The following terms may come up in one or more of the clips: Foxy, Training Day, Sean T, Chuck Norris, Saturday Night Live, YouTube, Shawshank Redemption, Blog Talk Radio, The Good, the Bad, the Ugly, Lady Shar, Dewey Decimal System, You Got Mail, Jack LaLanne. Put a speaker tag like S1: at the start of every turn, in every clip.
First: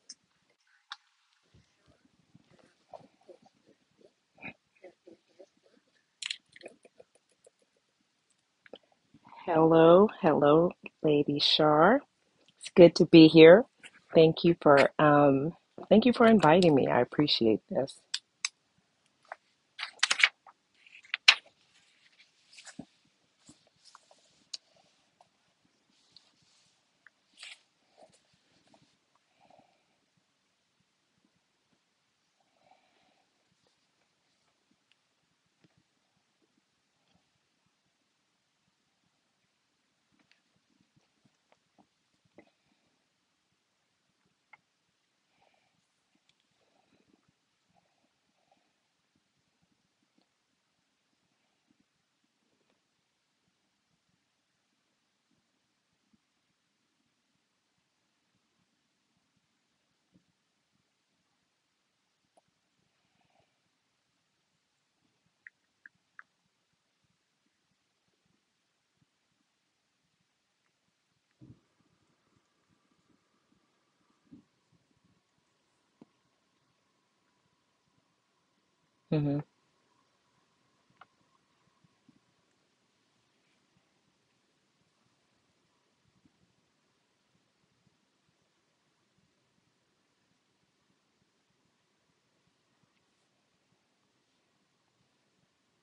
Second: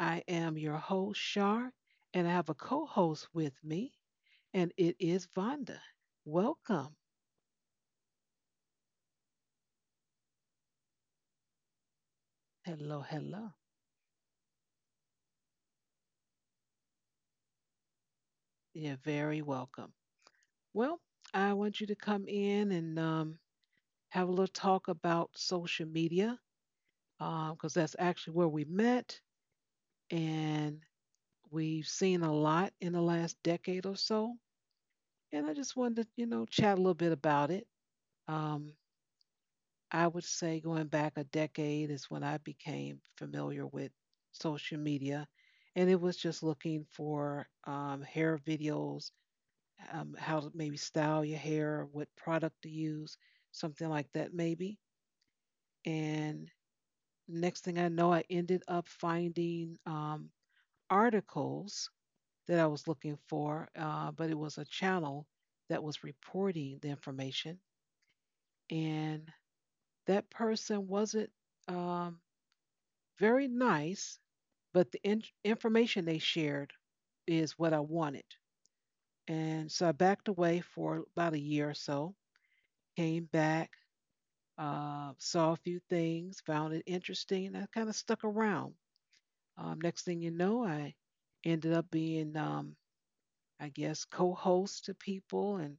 S1: I am your host, Shar, and I have a co host with me, and it is Vonda. Welcome.
S2: Hello, hello, Lady Shar. It's good
S1: Hello,
S2: to be
S1: hello.
S2: here. Thank you for um, thank you for inviting me. I appreciate this.
S1: You're very welcome. Well, I want you to come in and have a little talk about social media because that's actually where we met, and we've seen a lot in the last decade or so. And I just wanted to, you know, chat a little bit about it. Um, I would say going back a decade is when I became familiar with social media. And it was just looking for hair videos, how to maybe style your hair, what product to use, something like that, maybe. And next thing I know, I ended up finding articles that I was looking for, but it was a channel that was reporting the information. And that person wasn't Um, very nice, but the information they shared is what I wanted.
S2: Hmm
S1: And so I backed away for about a year or so, came back, saw a few things, found it interesting, and I kind of stuck around. Next thing you know, I ended up being, I guess, co host to people, and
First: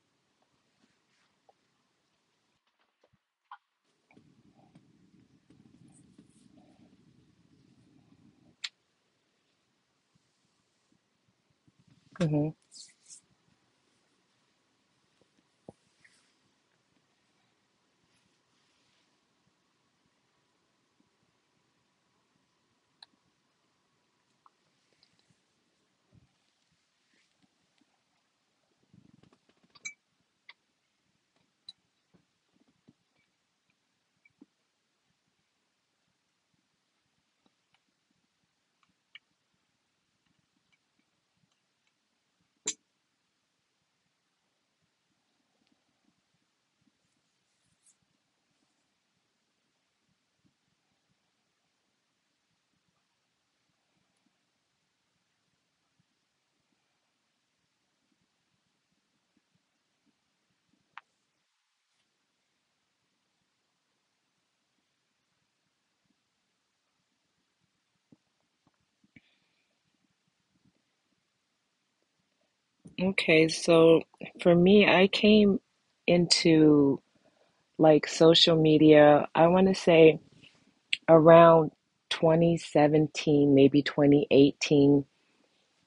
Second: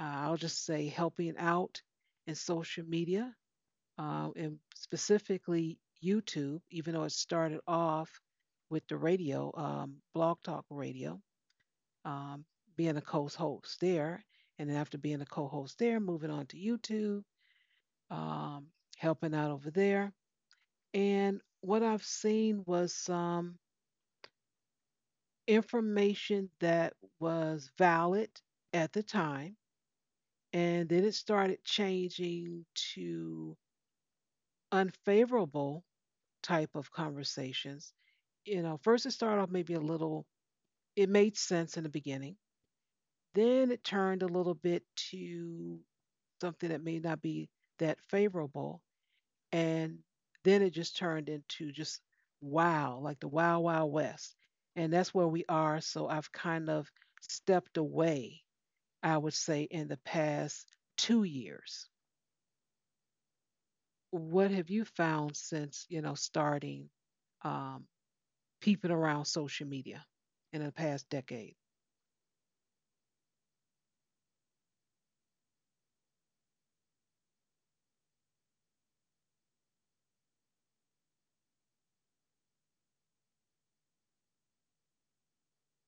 S1: I'll just say helping out in social media, and specifically YouTube, even though it started off with the radio, Blog Talk Radio, um,
S2: hmm
S1: being a co host there. And then after being a co host there, moving on to YouTube, um, helping out over there. And what I've seen was some information that was valid at the time. And then it started changing to unfavorable type of conversations. You know, first it started off maybe a little, it made sense in the beginning. Then it turned a little bit to something that may not be that favorable. And then it just turned into just wow, like the wow, wow west. And that's where we are. So I've kind of stepped away, I would say, in the past 2 years. What have you found since, you know, starting um, peeping around social media in the past decade?
S2: Okay, so for me, I came into like social media. I want to say around 2017, maybe 2018,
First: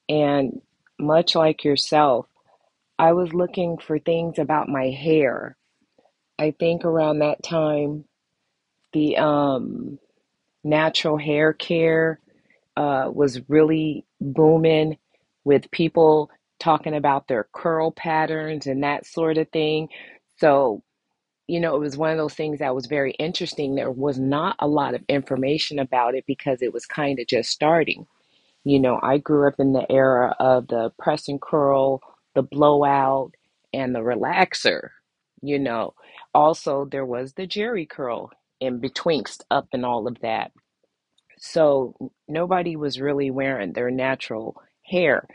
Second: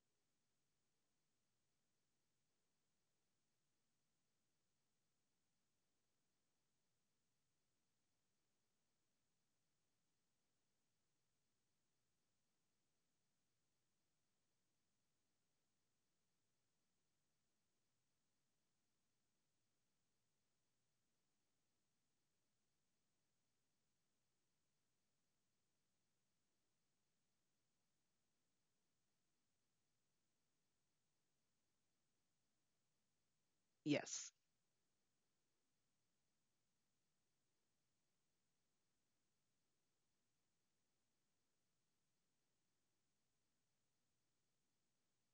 S2: and much like yourself, I was looking for things about my hair. I think around that time, the natural hair care was really booming with people talking about their curl patterns and that sort of thing. So, you know, it was one of those things that was very interesting. There was not a lot of information about it because it was kind of just starting. You know, I grew up in the era of the press and curl, the blowout, and the
S1: Yes.
S2: relaxer. You know, also there was the jerry curl in betwixt up and all of that, so nobody was really wearing their natural hair.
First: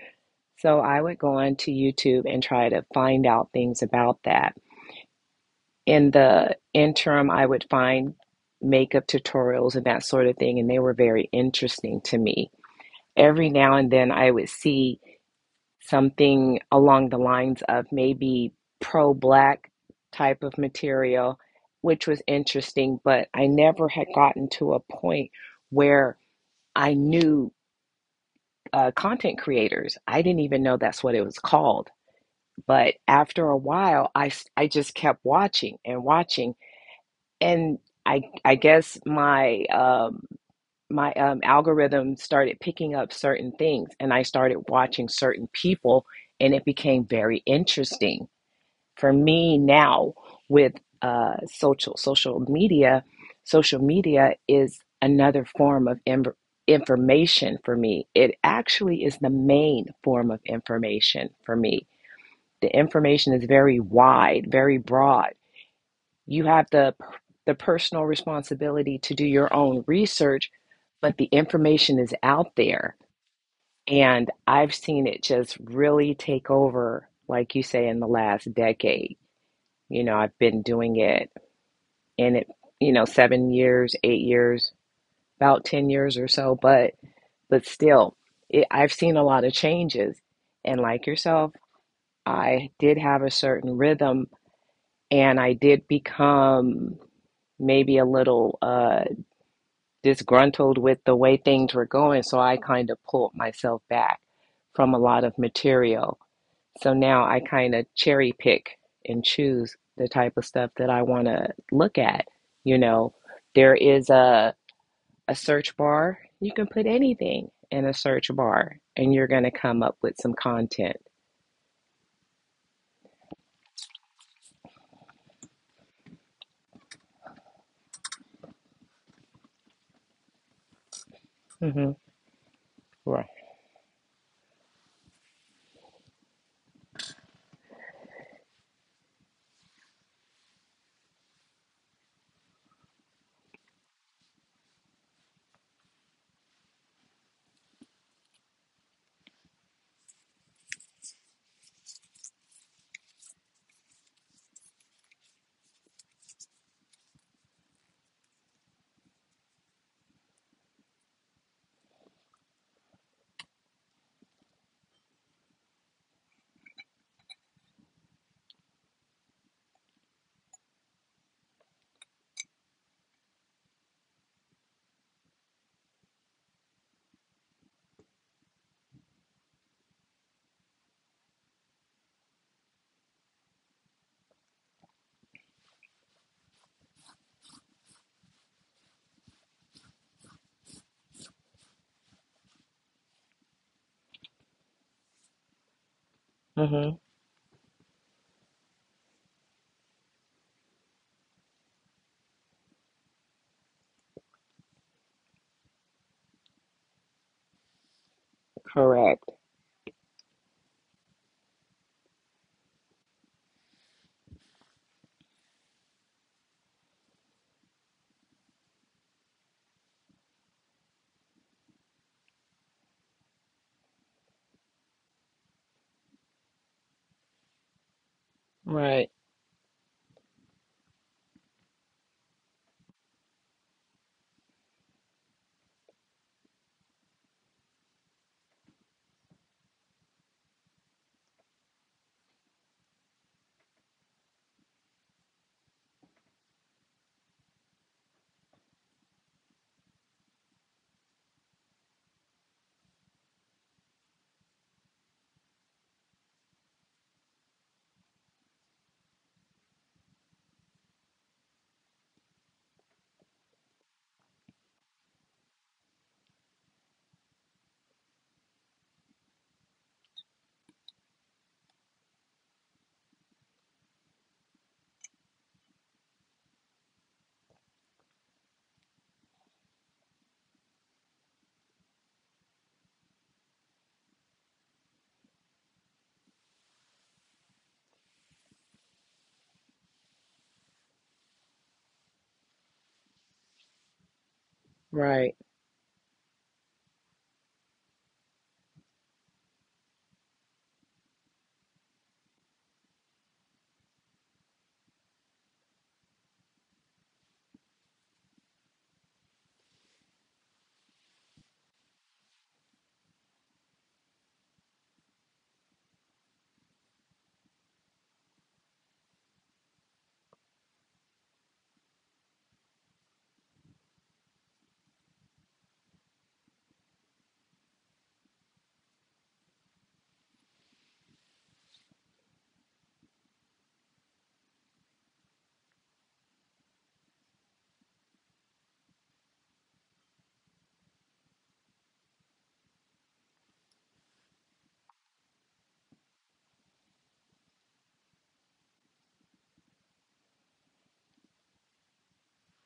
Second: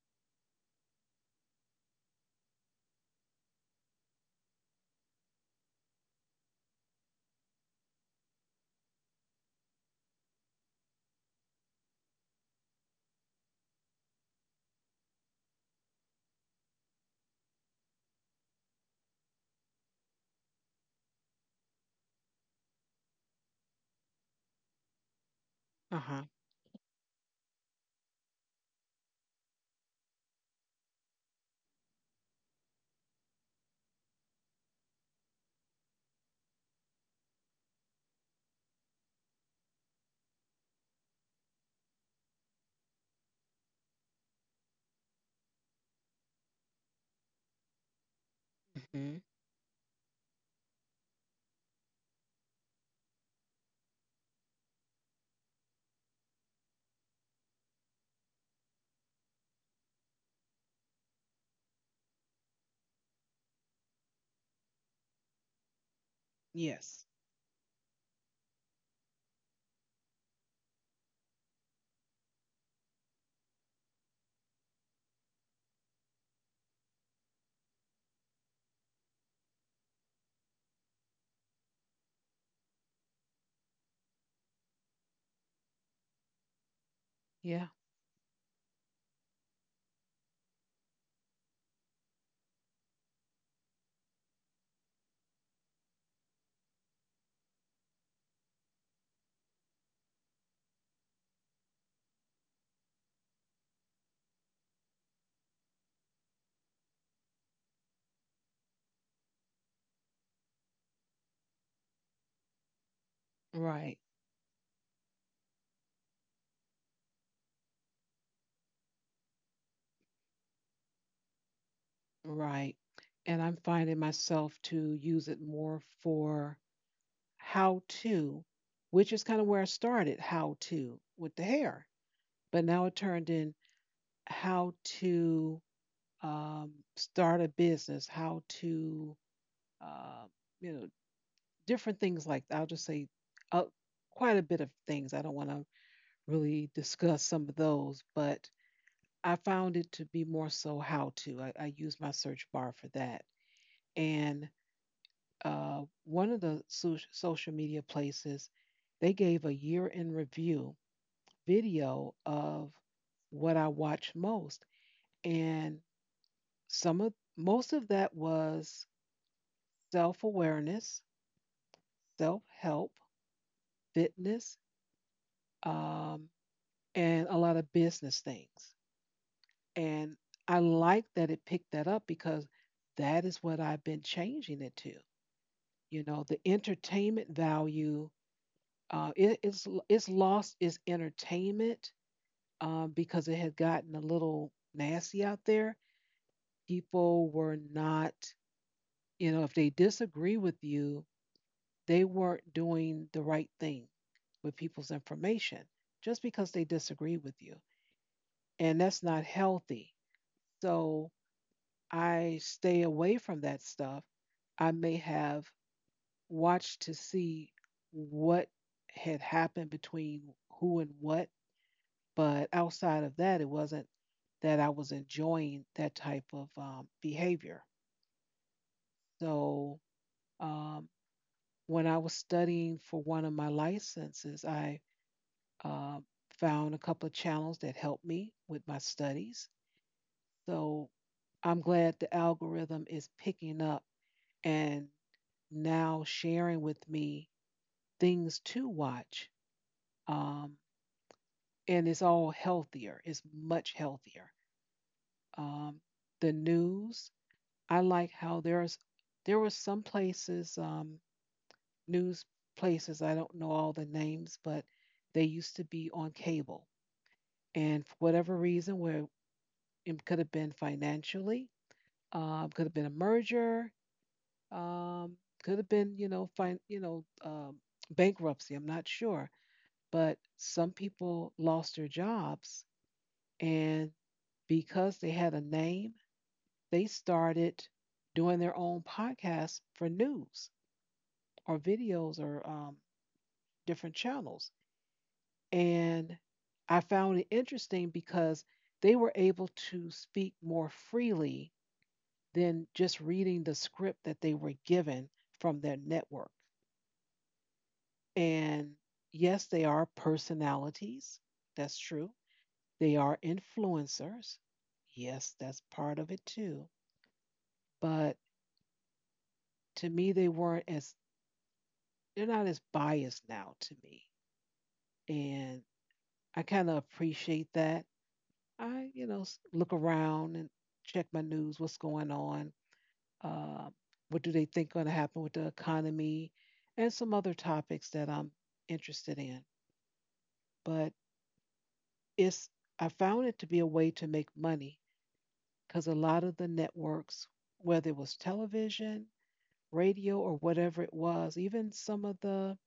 S2: So I would go on to YouTube and try to find out things about that. In the interim, I would find makeup tutorials and that sort of thing, and they were very interesting to me. Every now and then, I would see something along the lines of maybe pro black type of material, which was interesting, but I never had gotten to a point where
S1: Uh-huh.
S2: I knew content creators. I didn't even know that's what it was called. But after a while, I just kept watching and watching. And I guess my algorithm started picking up certain things and I started watching certain people and it became very interesting for
S1: hmm
S2: me. Now, with uh, social social media, social media is another form of information for me. It actually is the main form of information for me. The information is very wide, very broad. You have the
S1: Yes.
S2: the personal responsibility to do your own research, but the information is out there. And I've seen it just really take over, like you say, in the last decade. You know, I've been doing it and it, you know, 7 years, 8 years, about 10 years or so, but
S1: Yeah,
S2: still, it, I've seen a lot of changes. And like yourself, I did have a certain rhythm and I did become maybe a little disgruntled with the way things were going, so I kind of pulled myself back from a lot of material. So now I kind of cherry pick and choose the type of stuff that I want to look at. You know, there
S1: right,
S2: is a search bar. You can put anything in a search bar and you're going to come up with some content.
S1: right. And I'm finding myself to use it more for how to, which is kind of where I started, how to with the hair.
S2: Hmm
S1: But now it
S2: Right.
S1: turned in how to start a business, how to, uh, you know, different things like I'll just say uh, quite a bit of things. I don't want to really discuss some of those, but I found it to be more so how to. I use my search bar for that. And one of the social media places, they gave a year in review video of what I watch most. And some of most of that was self awareness, self help, fitness, um, and a lot of business things. And I like that it picked that up because that is what I've been changing it to. You know, the entertainment value, it's lost its entertainment, because it had gotten a little nasty out there.
S2: hmm
S1: People were not, you know, if they disagree with you, they weren't doing the right thing with people's information just because they disagree with you, and that's not
S2: Correct.
S1: healthy. So I stay away from that stuff. I may have watched to see what had happened between who and what. But outside of that, it wasn't that I was enjoying that type of behavior.
S2: Right.
S1: So um, when I was studying for one of my licenses, I um found a couple of channels that helped me with my studies. So I'm glad the algorithm is picking up and now sharing with me things to watch. Um, and it's all healthier, it's much healthier. Um, the news, I like how there were some places, news places, I don't know all the names, but they used to be on cable. And for whatever reason, where it could have been financially, could have been a merger, um, could have been, you know, bankruptcy. I'm not sure. But some people lost their jobs, and because they had a name, they started doing their own podcasts for news or videos or different channels.
S2: Right.
S1: And I found it interesting because they were able to speak more freely than just reading the script that they were given from their network. And yes, they are personalities. That's true. They are influencers. Yes, that's part of it too. But to me, they're not as biased now to me. And I kind of appreciate that. I, you know, look around and check my news, what's going on, uh, what do they think going to happen with the economy, and some other topics that I'm interested in. But it's, I found it to be a way to make money because a lot of the networks, whether it was television, radio or whatever it was, even some of the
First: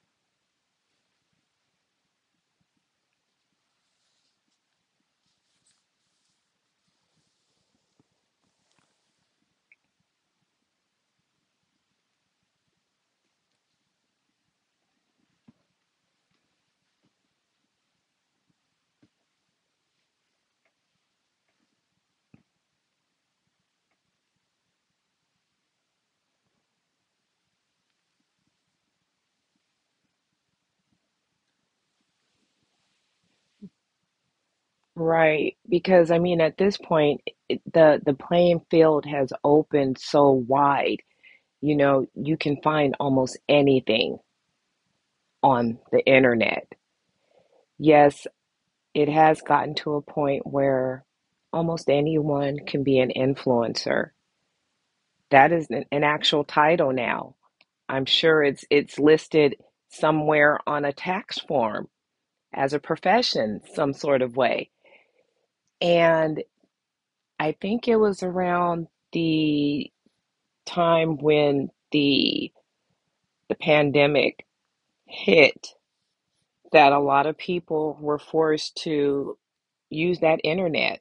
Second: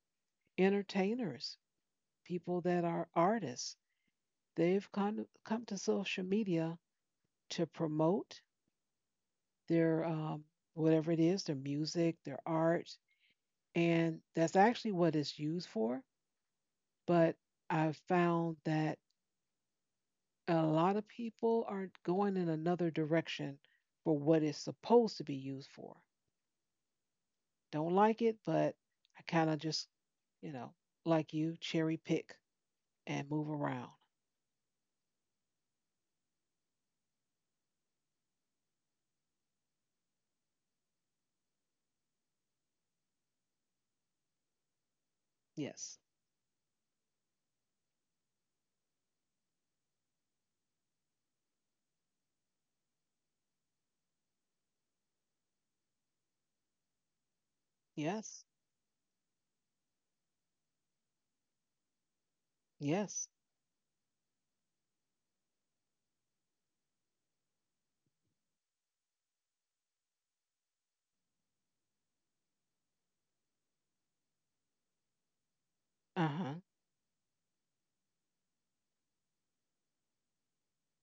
S1: entertainers, people that are artists, they've come to social media to promote their, whatever it is, their music, their art, and that's actually what it's used for. But I've found that a lot of people are going in another direction for what it's supposed to be used for. Don't like it, but I kind of just, you know, like you, cherry pick and move around.
S2: Right. Because I mean, at this point, the playing field has opened so wide. You know, you can find almost anything on
S1: Yes.
S2: the internet. Yes, it has gotten to a point where almost anyone can be an influencer. That is an actual title now. I'm
S1: Yes.
S2: sure it's listed somewhere on a tax form as a
S1: Yes.
S2: profession, some sort of way. And I think it was around the time when the pandemic hit,
S1: Uh-huh.
S2: that a lot of people were forced to use that internet.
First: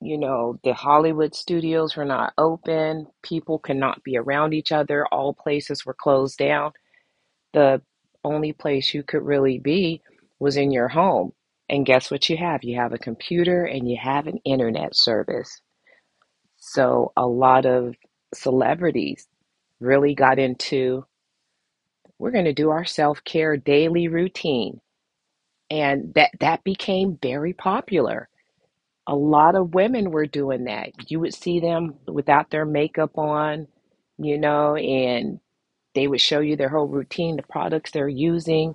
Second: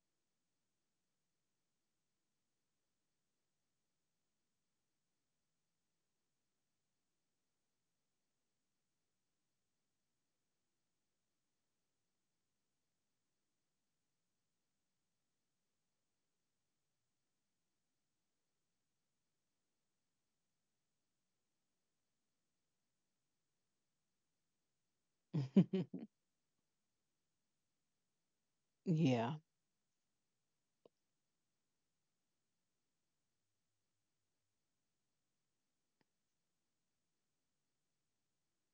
S2: You know, the Hollywood studios were not open. People could not be around each other. All places were closed down. The only place you could really be was in your home. And guess what you have? You have a computer and you have an internet service. So a lot of celebrities really got into, we're going to do our self-care daily routine. And that became very popular. A
S1: Yeah.
S2: lot of women were doing that. You would see them without their makeup on, you know, and they would show you their whole routine, the products they're using.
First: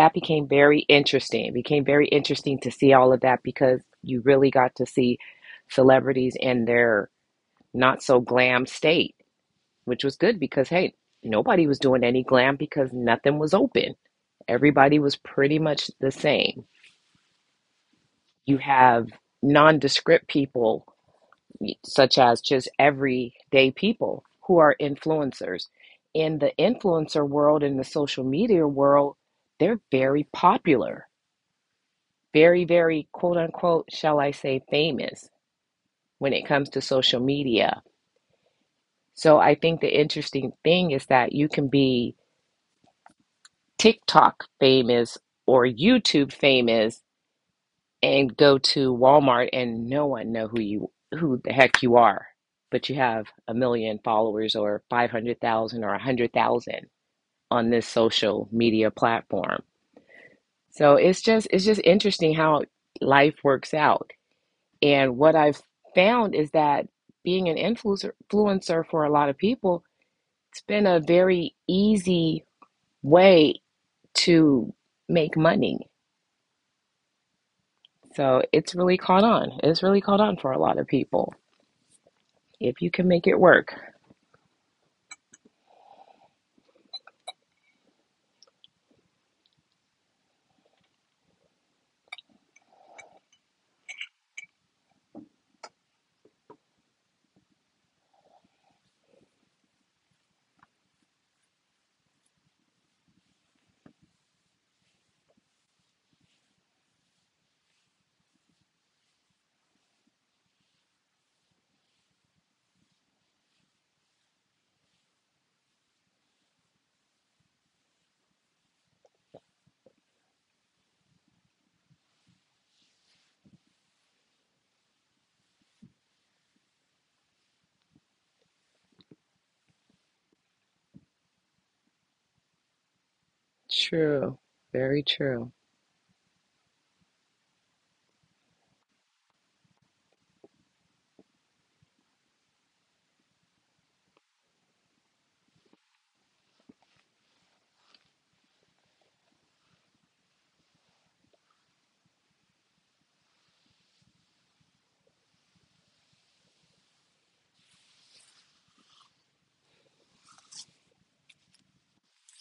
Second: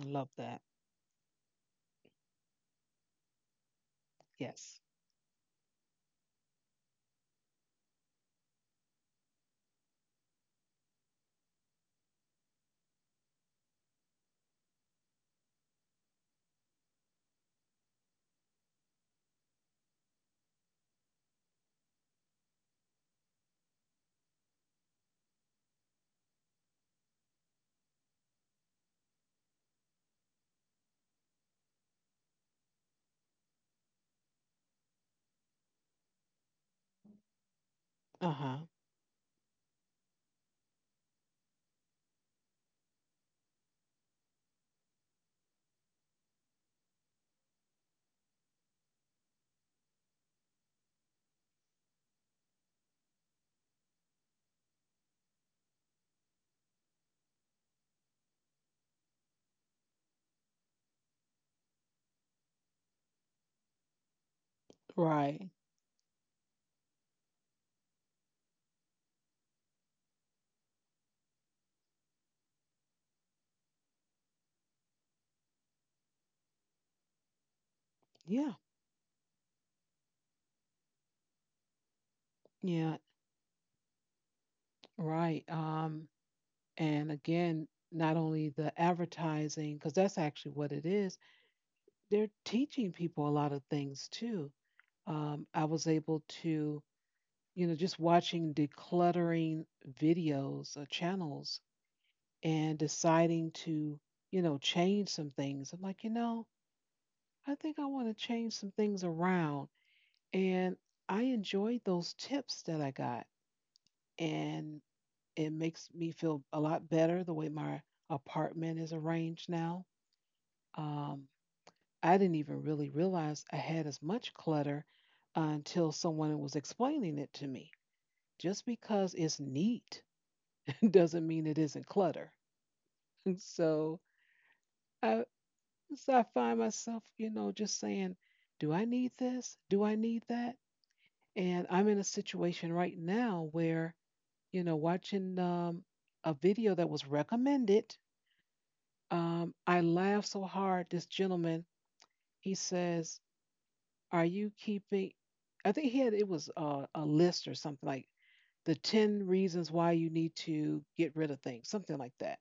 S1: I love
S2: became
S1: that.
S2: very interesting. It became very interesting to see all of that because you really got
S1: Yes.
S2: to see celebrities in their not so glam state, which was good because, hey, nobody was doing any glam because nothing was open. Everybody was pretty much the same. You have nondescript people such as just everyday people who are influencers. In the influencer world, in the social media world, they're very popular, very, very quote unquote, shall I say, famous when it comes to social media.
S1: Uh-huh.
S2: So I think the interesting thing is that you can be TikTok famous or YouTube famous and go to Walmart and no one know who the heck you are, but you have a million followers or 500,000 or 100,000 on this social media platform. So it's just interesting how life works out. And what
S1: Right.
S2: I've found is that being an influencer for a lot of people, it's been a very easy way to make money. So
S1: Yeah.
S2: it's really caught on. It's really caught on for a lot of people. If you
S1: Yeah.
S2: can make it work.
S1: Right. And again, not only the advertising, because that's actually what it is, they're teaching people a lot of things too. I was able to, you know, just watching decluttering videos or channels and deciding to, you know, change some things. I'm like, you know, I think I want to change some things around. And I enjoyed those tips that I got. And it makes me feel a lot better the way my apartment is arranged now. Um, I didn't even really realize I had as much clutter until someone was explaining it to me. Just because it's neat doesn't mean it isn't clutter. so
S2: True. Very
S1: I
S2: true.
S1: so I find myself, you know, just saying, do I need this? Do I need that? And I'm in a situation right now where, you know, watching a video that was recommended, I laughed so hard. This gentleman, he says, are you keeping, I think he had, it was a list or something like the 10 reasons why you need to get rid of things, something like that.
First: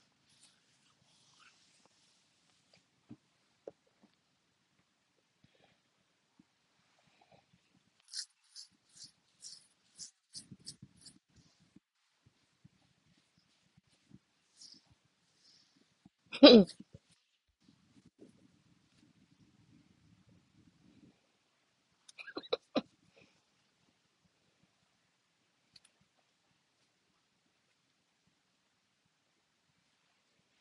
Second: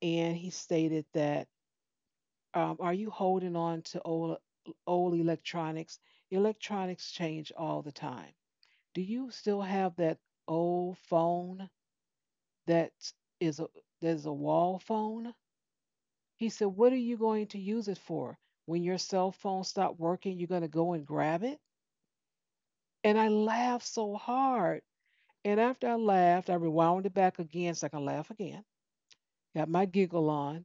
S1: And he stated that, are you holding on to old electronics? Electronics change all the time. Do you still have that old phone that is a that's a wall phone? He said, what are you going to use it for? When your cell phone stopped working, you're gonna go and grab it? And I laughed so hard. And after I laughed, I rewound it back again so I can laugh again. Got my giggle on.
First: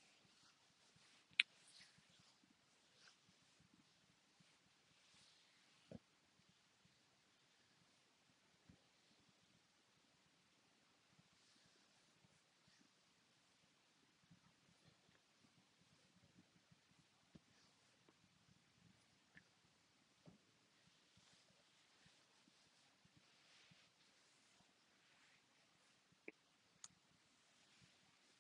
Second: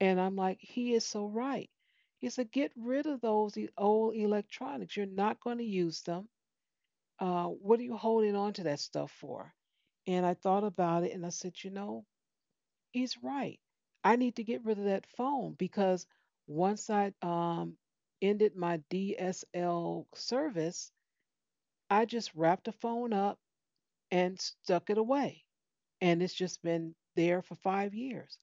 S1: And I'm like, he is so right. He said, get rid of those old electronics. You're not going to use them. What are you holding on to that stuff for? And I thought about it and I said, you know, he's right. I need to get rid of that phone because once I, ended my DSL service, I just wrapped the phone up and stuck it away. And it's just been there for 5 years.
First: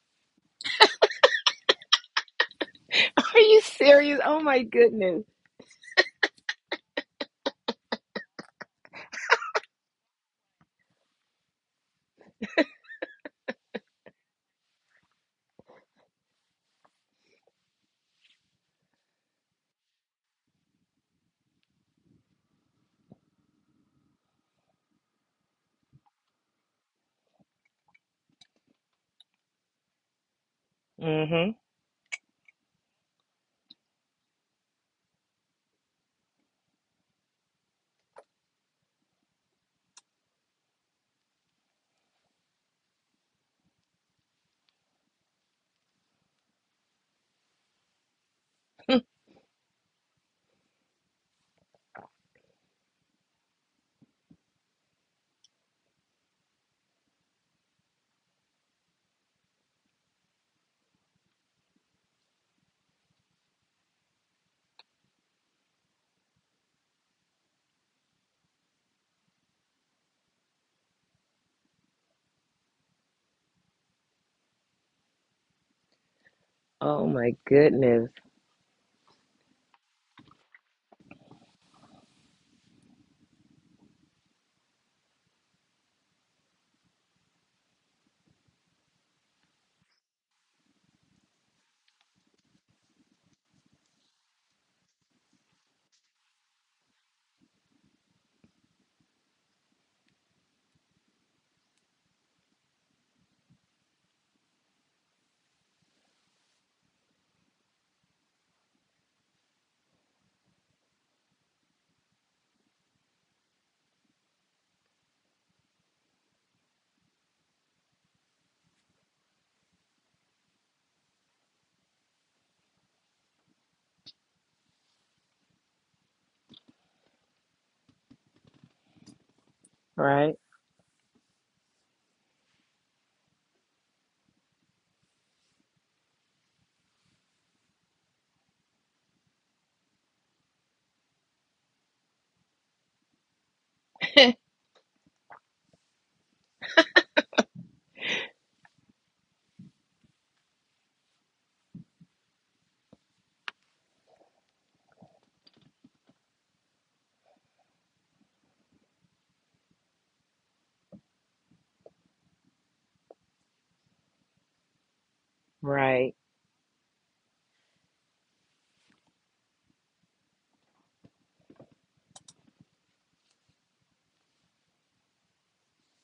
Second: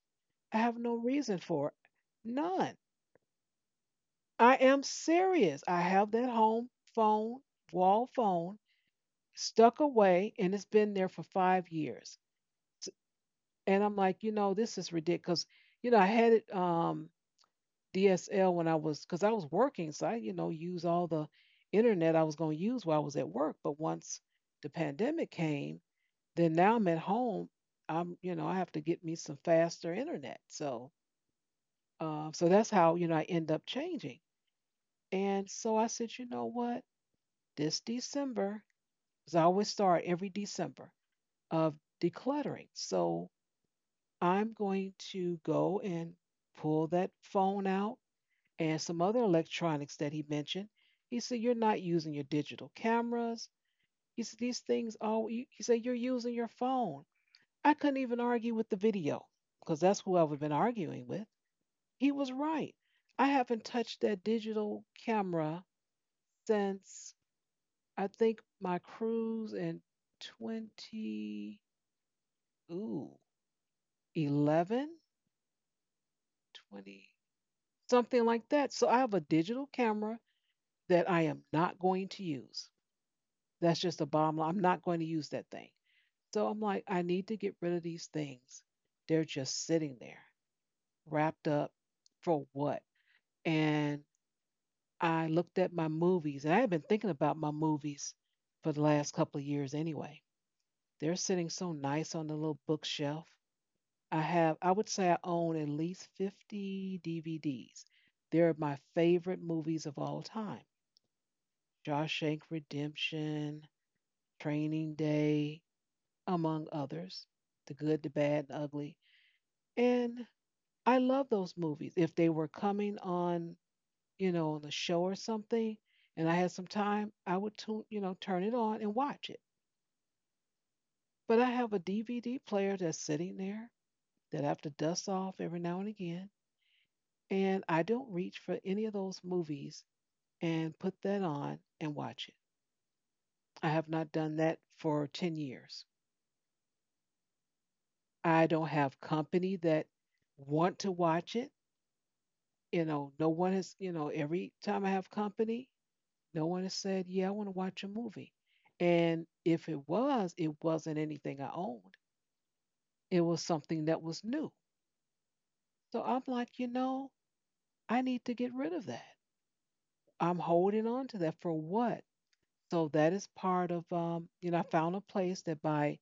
S1: I have no reason for it. None.
S2: Are you serious? Oh
S1: I
S2: my
S1: am
S2: goodness.
S1: serious. I have that home phone, wall phone, stuck away, and it's been there for 5 years. S- And I'm like, you know, this is ridiculous. You know, I had it DSL when I was, because I was working, so I, you know, use all the internet I was going to use while I was at work. But once the pandemic came, then now I'm at home. I'm, you know, I have to get me some faster internet. So,
S2: Mm-hmm.
S1: so that's how you know I end up changing. And so I said, you know what? This December, because I always start every December of decluttering. So I'm going to go and pull that phone out and some other electronics that he mentioned. He said, you're not using your digital cameras. He said, these things all, he said, you're using your phone. I couldn't even argue with the video because that's who I would have been arguing with. He was right. I haven't touched that digital camera since I think my cruise in 20, ooh, 11,
S2: Oh
S1: 20,
S2: my goodness.
S1: something like that. So I have a digital camera that I am not going to use. That's just a bottom line. I'm not going to use that thing. So I'm like, I need to get rid of these things. They're just sitting there, wrapped up for what? And I looked at my movies, and I had been thinking about my movies for the last couple of years anyway. They're sitting so nice on the little bookshelf I have. I would say I own at least 50 DVDs. They're my favorite movies of all time: Shawshank Redemption, Training Day, among others, The Good, the Bad, the Ugly. And I love those movies. If they were coming on, on the show or something, and I had some time, I would turn it on and watch it.
S2: Right?
S1: But I have player that's sitting there that I have to dust off every now and again, and I don't reach for any of those movies and put that on and watch it. I have not done that for 10 years. I don't have company that want to watch it. No one has, every time I have company, no one has said, "Yeah, I want to watch a movie." And if it was, it wasn't anything I owned. It was something that was new. So
S2: Right.
S1: I'm like, I need to get rid of that. I'm holding on to that for what? So that is part of, I found a place that buy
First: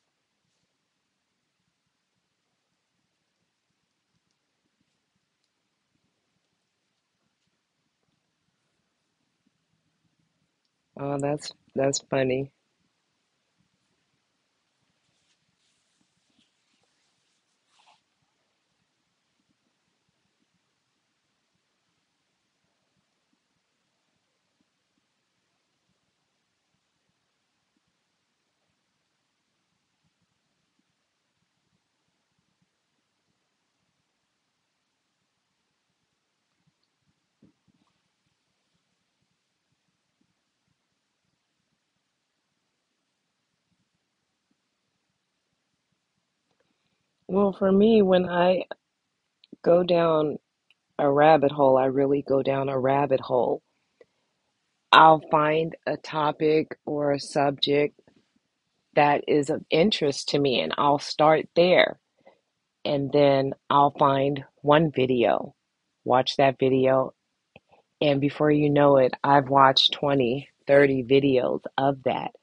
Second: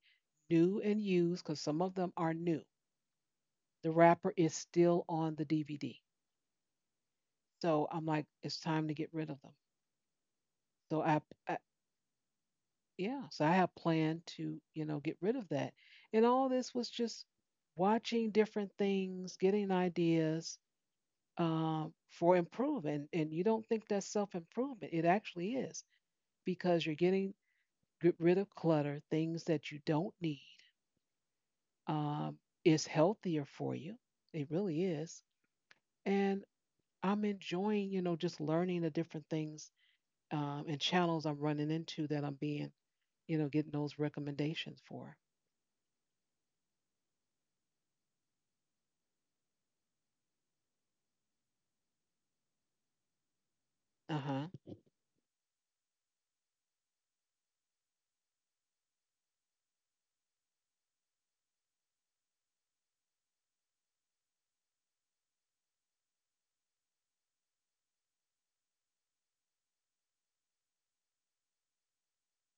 S1: new and used because some of them are new. The wrapper is still on the DVD. So I'm like, it's time to get rid of them. So
S2: Oh,
S1: I
S2: that's funny.
S1: yeah, so I have planned to, get rid of that. And all this was just watching different things, getting ideas for improvement. And you don't think that's self improvement, it actually is, because you're getting get rid of clutter. Things that you don't need um, is healthier for you. It really is. And I'm enjoying, just learning the different things, and channels I'm running into that I'm being, getting those recommendations for.
S2: Well, for me, when I go down a rabbit hole, I really go down a rabbit hole.
S1: Uh huh.
S2: I'll find a topic or a subject that is of interest to me, and I'll start there. And then I'll find one video, watch that video, and before you know it, I've watched 20, 30 videos of that.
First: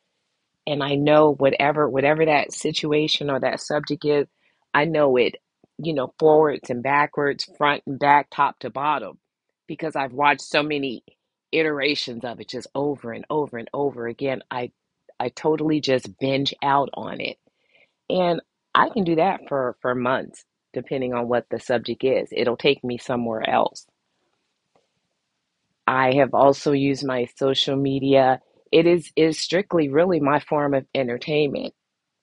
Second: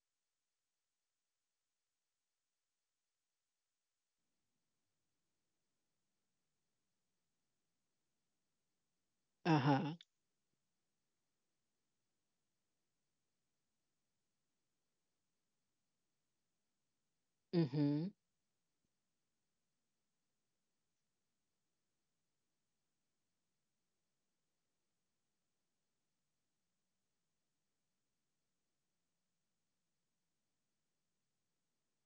S2: And I know whatever that situation or that subject is, I know it, you know, forwards and backwards, front and back, top to bottom,
S1: Uh
S2: because
S1: huh.
S2: I've watched so many iterations of it just over and over and over again. I totally just binge out on it.
S1: Mm hmm.
S2: And I can do that for months, depending on what the subject is. It'll take me somewhere else. I have also used my social media. It is strictly really my form of entertainment.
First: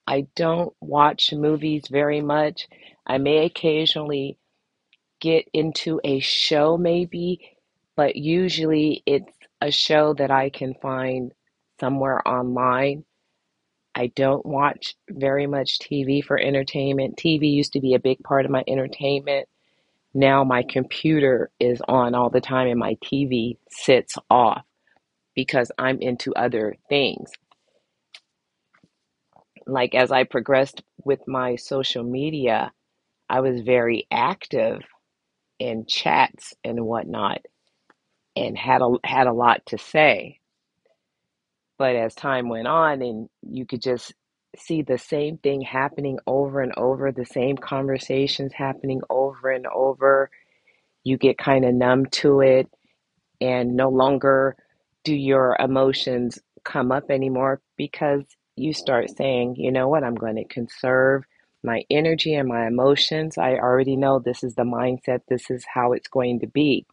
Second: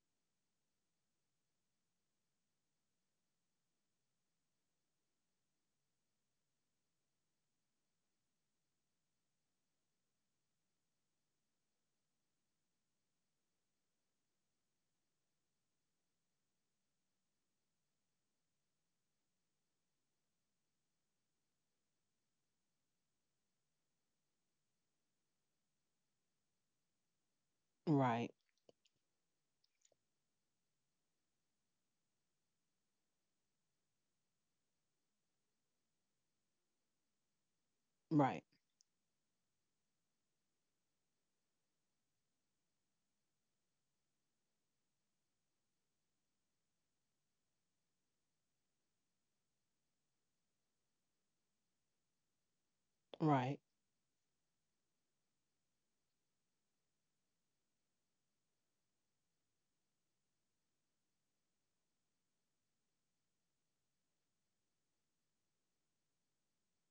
S2: I don't watch movies very much. I may occasionally get into a show maybe, but usually it's a show that I can find somewhere online. I don't watch very much TV for entertainment. TV used to be a big part of my entertainment. Now my computer is on all the time and my TV sits off because I'm into other things.
S1: Right.
S2: Like as I progressed with my social media, I was very active in chats and whatnot
S1: Right.
S2: and had a lot to say. But as time went on and you could just see the same thing happening over and over, the same conversations happening over and over, you get kind of numb to it
S1: Right.
S2: and no longer do your emotions come up anymore because you start saying, you know what, I'm going to conserve my energy and my emotions. I already know this is the mindset, this is how it's going to be.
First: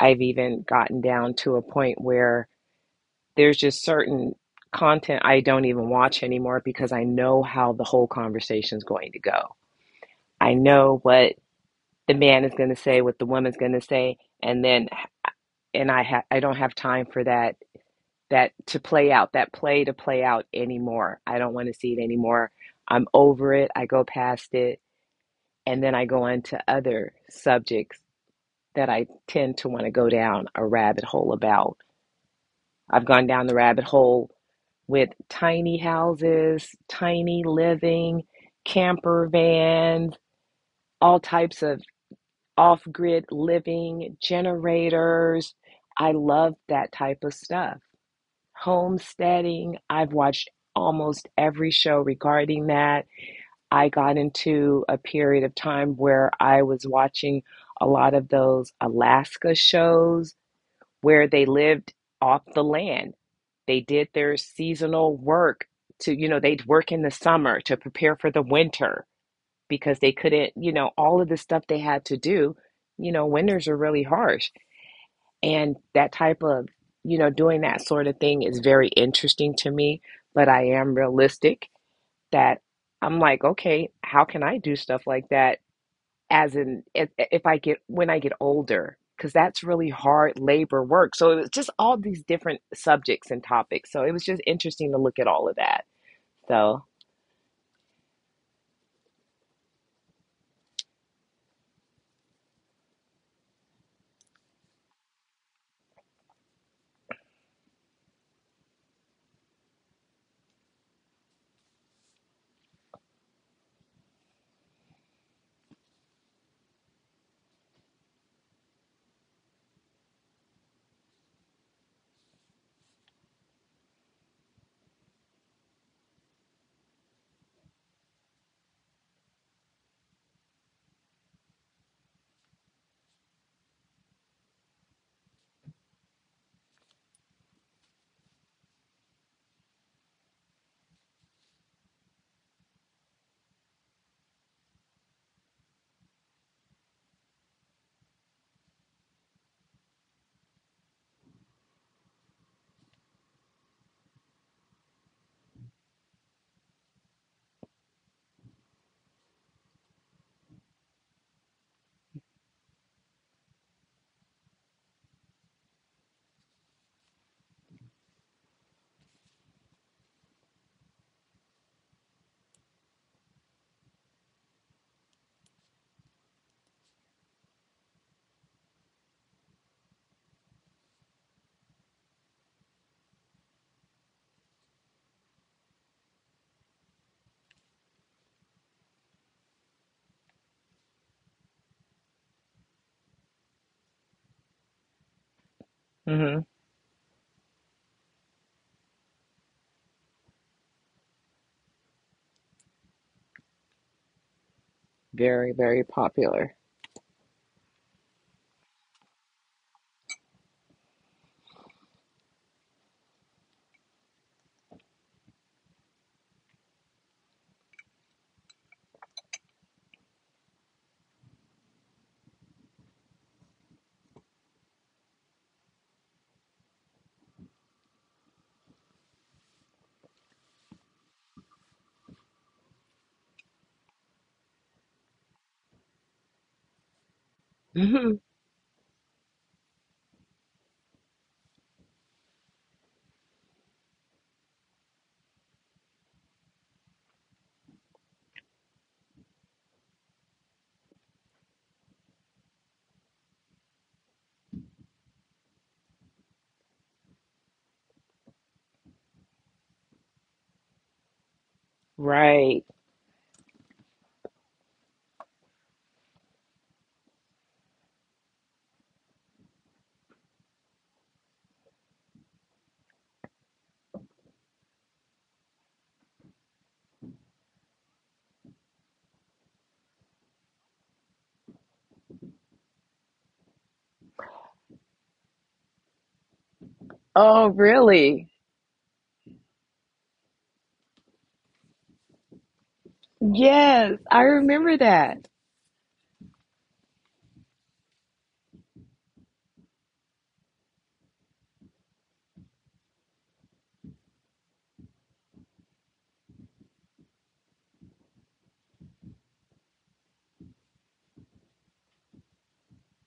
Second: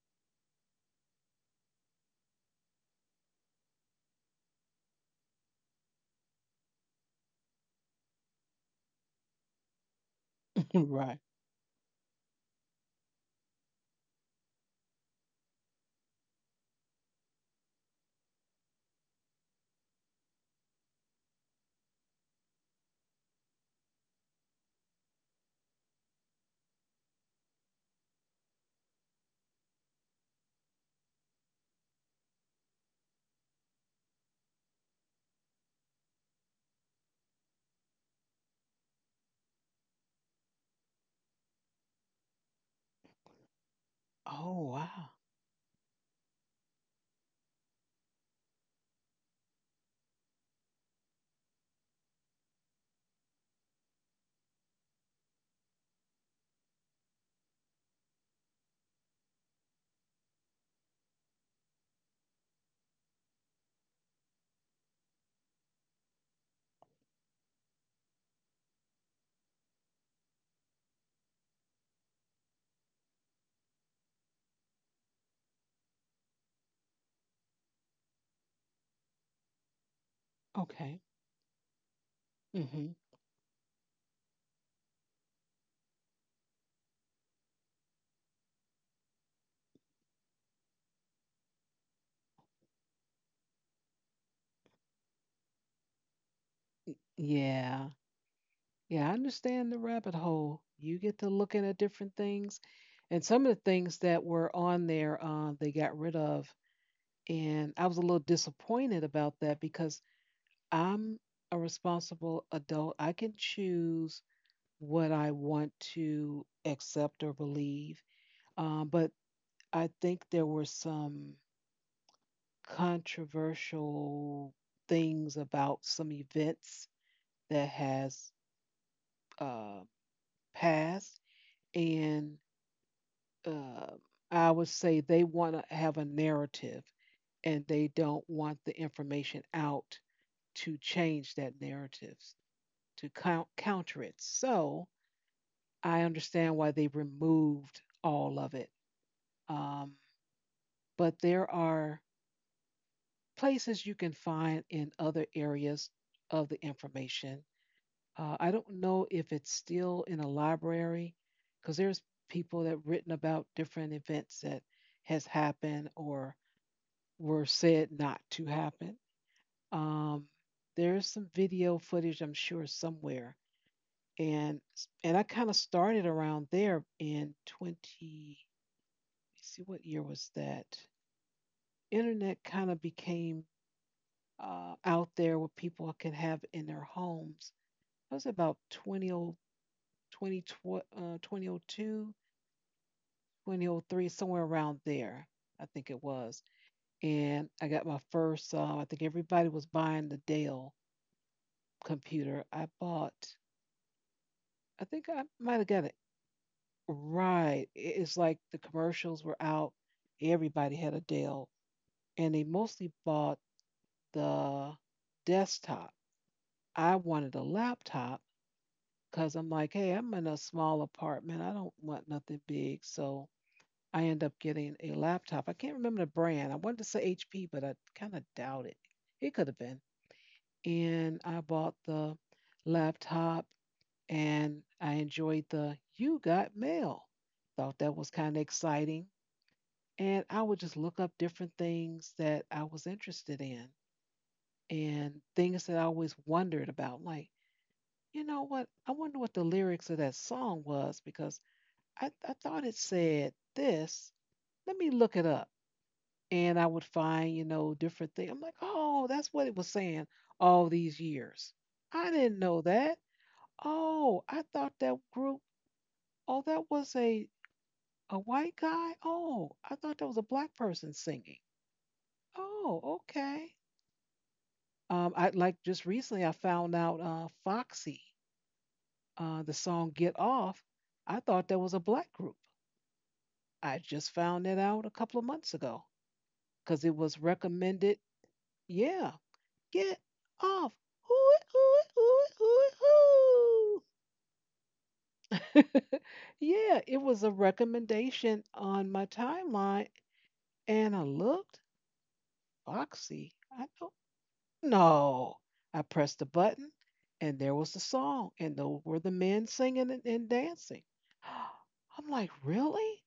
S2: I've even gotten down to a point where there's just certain content I don't even watch anymore because I know how the whole conversation is going to go. I know
S1: Right.
S2: what the man is going to say, what the woman's going to say, and then I don't have time for that play to play out anymore. I don't want to see it anymore. I'm over it. I go past it. And then I go into other subjects that I tend to want to go down a rabbit hole about. I've gone down the rabbit hole with tiny houses, tiny living, camper vans, all types of off grid living,
S1: Oh, wow.
S2: generators. I love that type of stuff. Homesteading. I've watched almost every show regarding that. I got into a period of time where I was watching a lot of those Alaska shows where they lived off the land. They did their seasonal work to, you know, they'd work in the summer to prepare for the winter because they couldn't, you know, all of the stuff they had to do. You know, winters are really harsh. And that type of, you know, doing that sort of thing is very interesting to me, but I am
S1: Okay.
S2: realistic that,
S1: Mm hmm.
S2: I'm like, okay, how can I do stuff like that as in if I get when I get older? Because that's really hard labor work. So it was just all these different subjects and topics. So it was just interesting to look at all of that. So,
S1: Yeah. Yeah, I understand the rabbit hole. You get to looking at different things. And some of the things that were on there, they got rid of. And I was a little disappointed about that because I'm a responsible adult. I can choose what I want to accept or believe. But I think there were some controversial things about some events that has uh, passed, and uh, I would say they want to have a narrative and they don't want the information out to change that narrative, to counter it. So I understand why they removed all of it. Um, but there are places you can find in other areas of the information. I don't know if it's still in a library because there's people that have written about different events that has happened or were said not to happen. Um, there's some video footage, I'm sure, somewhere. And and I kind of started around there in 20, let's see, what year was that? Internet kind of became out there what people could have in their homes. That was about 2002, 2003, somewhere around there, I think it was.
S2: hmm
S1: And I got my first, I think everybody was buying the Dell computer. I bought, I think I
S2: very,
S1: might have
S2: very
S1: got an—
S2: popular.
S1: Right. It's like the commercials were out. Everybody had a Dell, and they mostly bought the desktop. I wanted a laptop because I'm like, hey, I'm in a small apartment. I don't want nothing big. So I end up getting a laptop. I can't remember the brand. I wanted to say HP, but I kind of doubt it. It could have been. And I bought the laptop, and I enjoyed the You Got Mail. Thought that was
S2: Hmm
S1: kind of exciting, and I would just look up different things that I was interested in and things that I always wondered about. Like, you know what? I wonder what the lyrics of that song was, because I thought it said this. Let me look it up. And I would find, different things. I'm like, oh, that's what it was saying all these years. I didn't know
S2: Right.
S1: that. Oh, I thought that group, oh, that was a white guy. Oh, I thought that was a black person singing. Oh, okay. I like just recently I found out Foxy, the song "Get Off." I thought that was a black group. I just found that out a couple of months ago because it was
S2: Oh,
S1: recommended.
S2: really?
S1: Yeah, get off. Ooh, ooh, ooh, ooh,
S2: Yes, I remember that.
S1: ooh. Yeah, it was a recommendation on my timeline, and I looked. Foxy. I know. No. I pressed the button and there was the song and those were the men singing and dancing. I'm like, really?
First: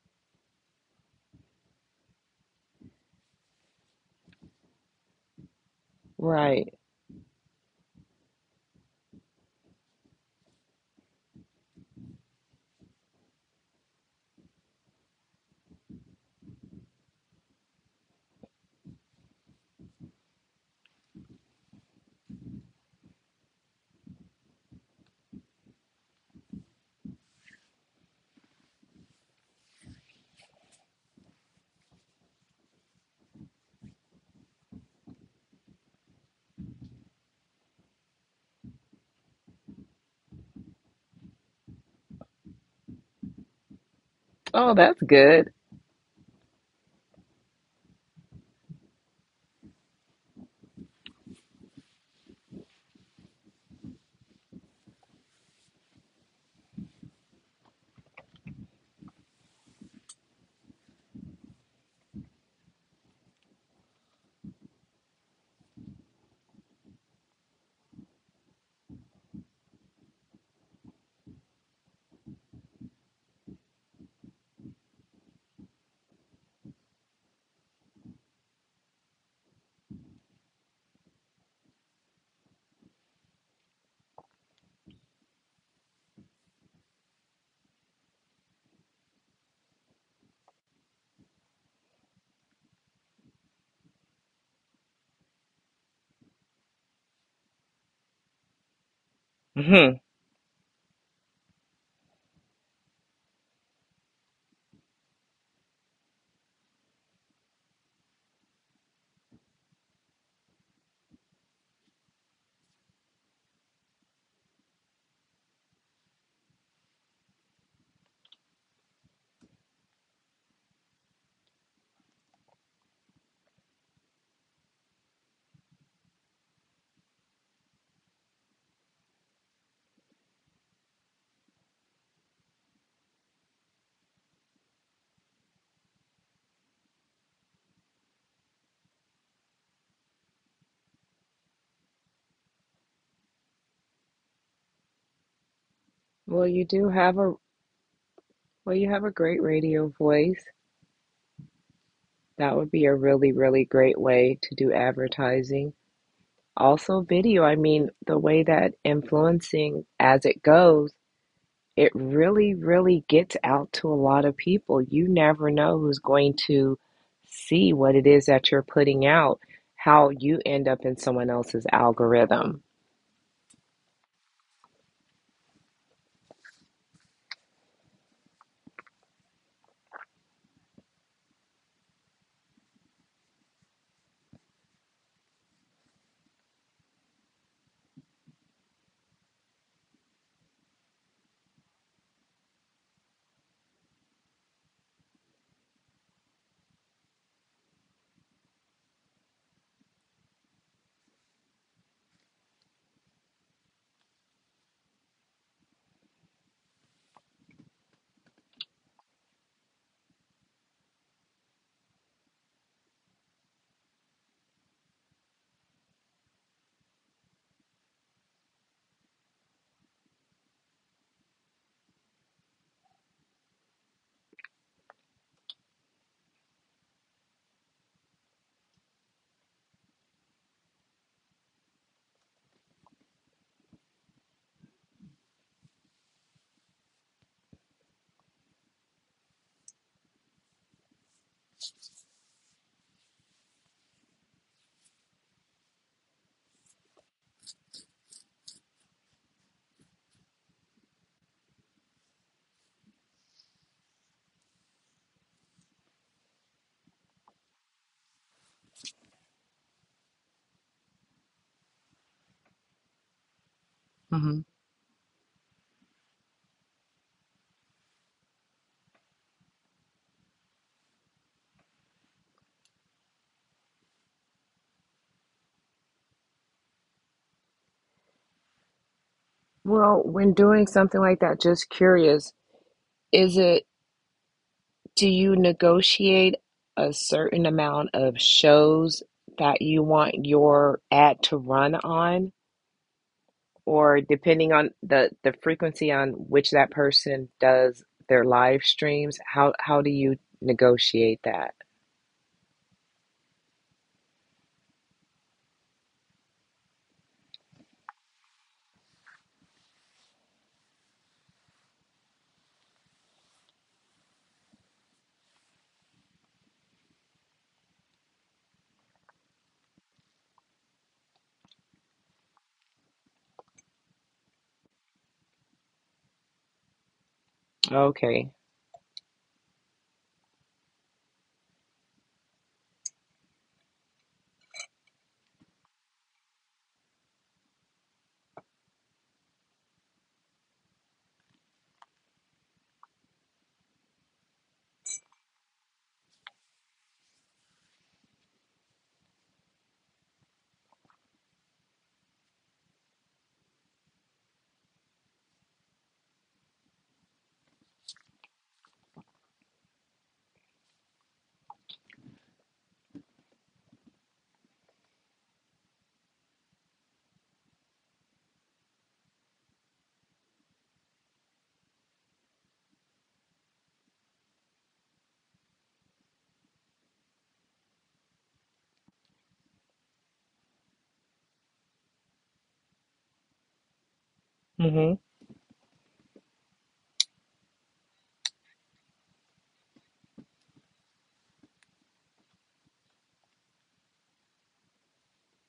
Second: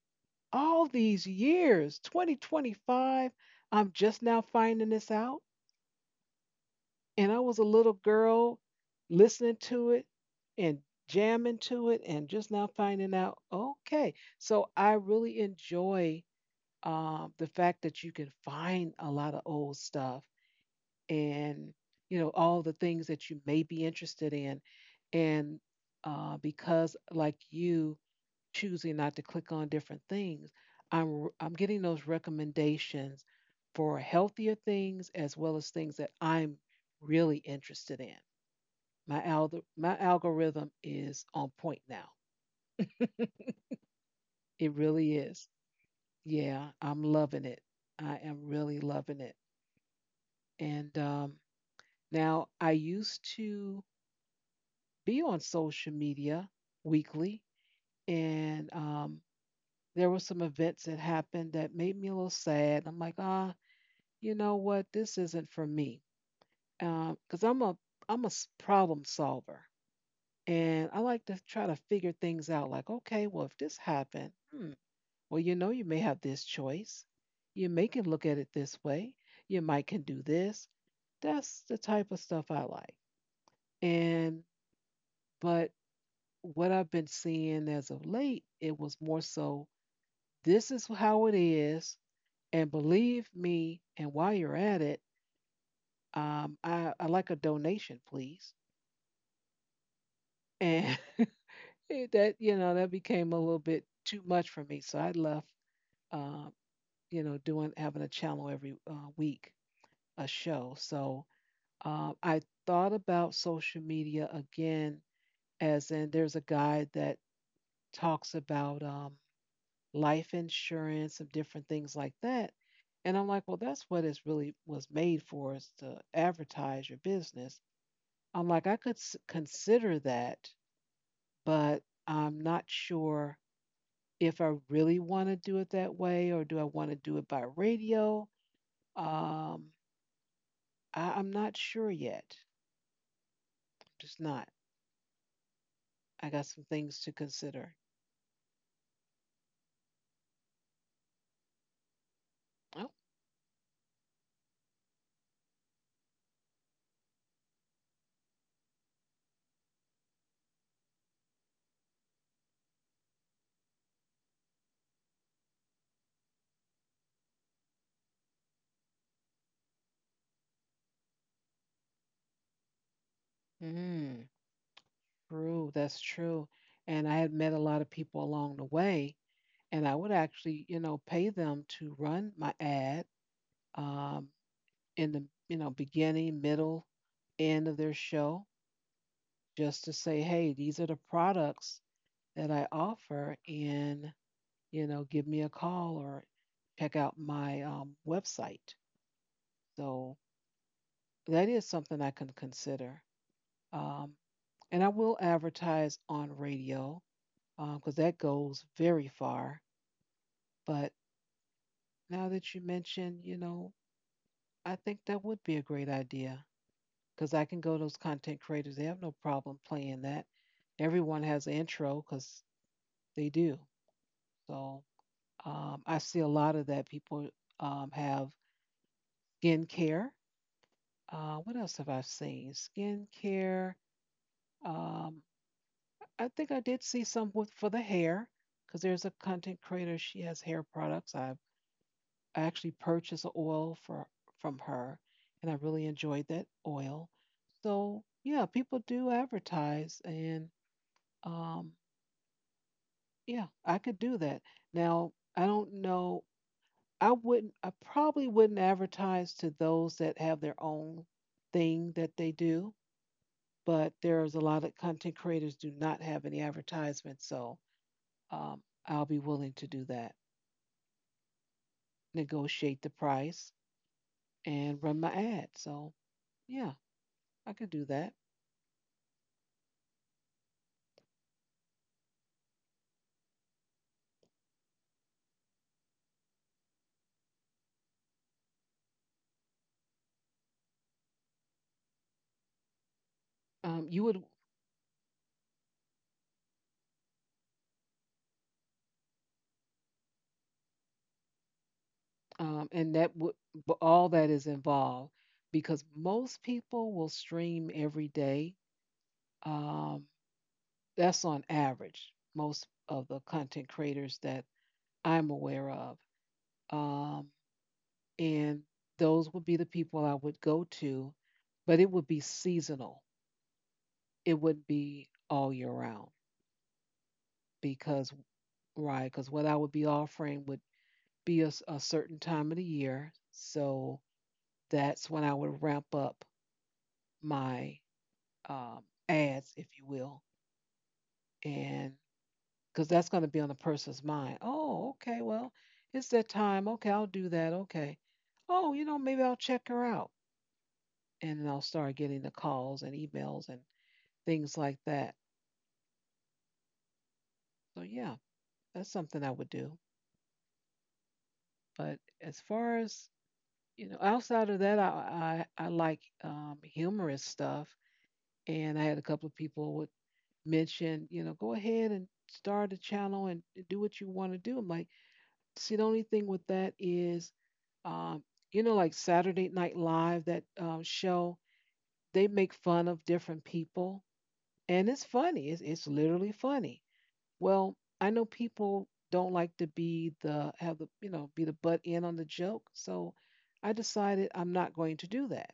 S1: All these years, 2025, I'm just now finding this out.
S2: Right.
S1: And I was a little girl listening to it and jamming to it and just now finding out, okay. So I really enjoy the fact that you can find a lot of old stuff and all the things that you may be interested in and because like you, choosing not to click on different things, I'm getting those recommendations for healthier things as well as things that I'm really interested in. My algorithm is on point now. It
S2: Oh, that's
S1: really is.
S2: good.
S1: Yeah, I'm loving it. I am really loving it. And now I used to be on social media weekly. And there were some events that happened that made me a little sad. I'm like, ah, you know what? This isn't for me. Because I'm a problem solver, and I like to try to figure things out. Like, okay, well, if this happened, hmm, well, you know, you may have this choice. You may can look at it this way. You might can do this. That's the type of stuff I like. And but what I've been seeing as of late, it was more so this is how it is, and believe me, and while you're at it, I like a donation, please.
S2: Mhm.
S1: And you know, that became a little bit too much for me. So I left, um, you know, doing having a channel every week, a show. So I thought about social media again, as in there's a guy that talks about life insurance and different things like that. And I'm like, well, that's what it's really was made for, is to advertise your business. I'm like, consider that, but I'm not sure if I really want to do it that way or do I want to do it by radio. Um, I'm not sure yet. Just not. I got some
S2: Well,
S1: things
S2: you
S1: to
S2: do have a,
S1: consider.
S2: well, you have a great radio voice. That
S1: Oh,
S2: would be a really, really great way to do advertising. Also, video. I mean, the way that influencing as it goes, it really, really gets out to a lot of people. You never know who's going to see what it is that you're putting out, how you end up in someone else's algorithm.
S1: Mm. True, that's true. And I had met a lot of people along the way and I would actually, you know, pay them to run my ad um, in the, you know, beginning, middle, end of their show, just to say, hey, these are the products that I offer, and you know, give me a call or check out my website. So that is something I can consider, um, and I will advertise on radio because that goes very far. But now that you mentioned, you know, I think that would be a great idea, because I can go to those content creators. They have no problem playing that. Everyone has an intro because they do. So I see a lot of that. People have skincare. What else have I seen? Skincare. Um, I think I did see some with, for the hair, because there's a content creator. She has hair products. I actually purchased a oil for from her, and I really enjoyed that oil. So yeah, people do advertise, and um, yeah, I could do that. Now, I don't know. I probably wouldn't advertise to those that have their own thing that they do, but there's a
S2: Hmm
S1: lot of content creators do not have any advertisements. So um, I'll be willing to do that, negotiate the price and run my ad. So yeah, I could do that.
S2: Well, when doing something like that, just curious, is it, do you negotiate a certain amount of shows that you want your ad to run on?
S1: You
S2: Or
S1: would,
S2: depending on the frequency on which that person does their live streams, how do you negotiate that?
S1: and that would, but all that is involved because most people will stream every day. Um, That's on average, most of the content creators that I'm aware of. Um, and those would be the people I would go to, but it would be seasonal. It wouldn't be all year round because,
S2: Okay.
S1: right, because what I would be offering would be a certain time of the year. So that's when I would ramp up my um, ads, if you will. And because that's going to be on the person's mind. Oh, okay, well, it's that time. Okay, I'll do that. Okay. Oh, you know, maybe I'll check her out. And then I'll start getting the calls and emails and things like that. So, yeah, that's something I would do. But as far as, outside of that, I like humorous stuff. And I had a couple of people would mention, you know, go ahead and start a channel and do what you want to do. I'm like, see, the only thing with that is uh, you know, like Saturday Night Live, that show, they make fun of different people. And it's
S2: Mm-hmm.
S1: funny. It's literally funny. Well, I know people don't like to be the, have the, you know, be the butt end on the joke. So I decided I'm not going to do that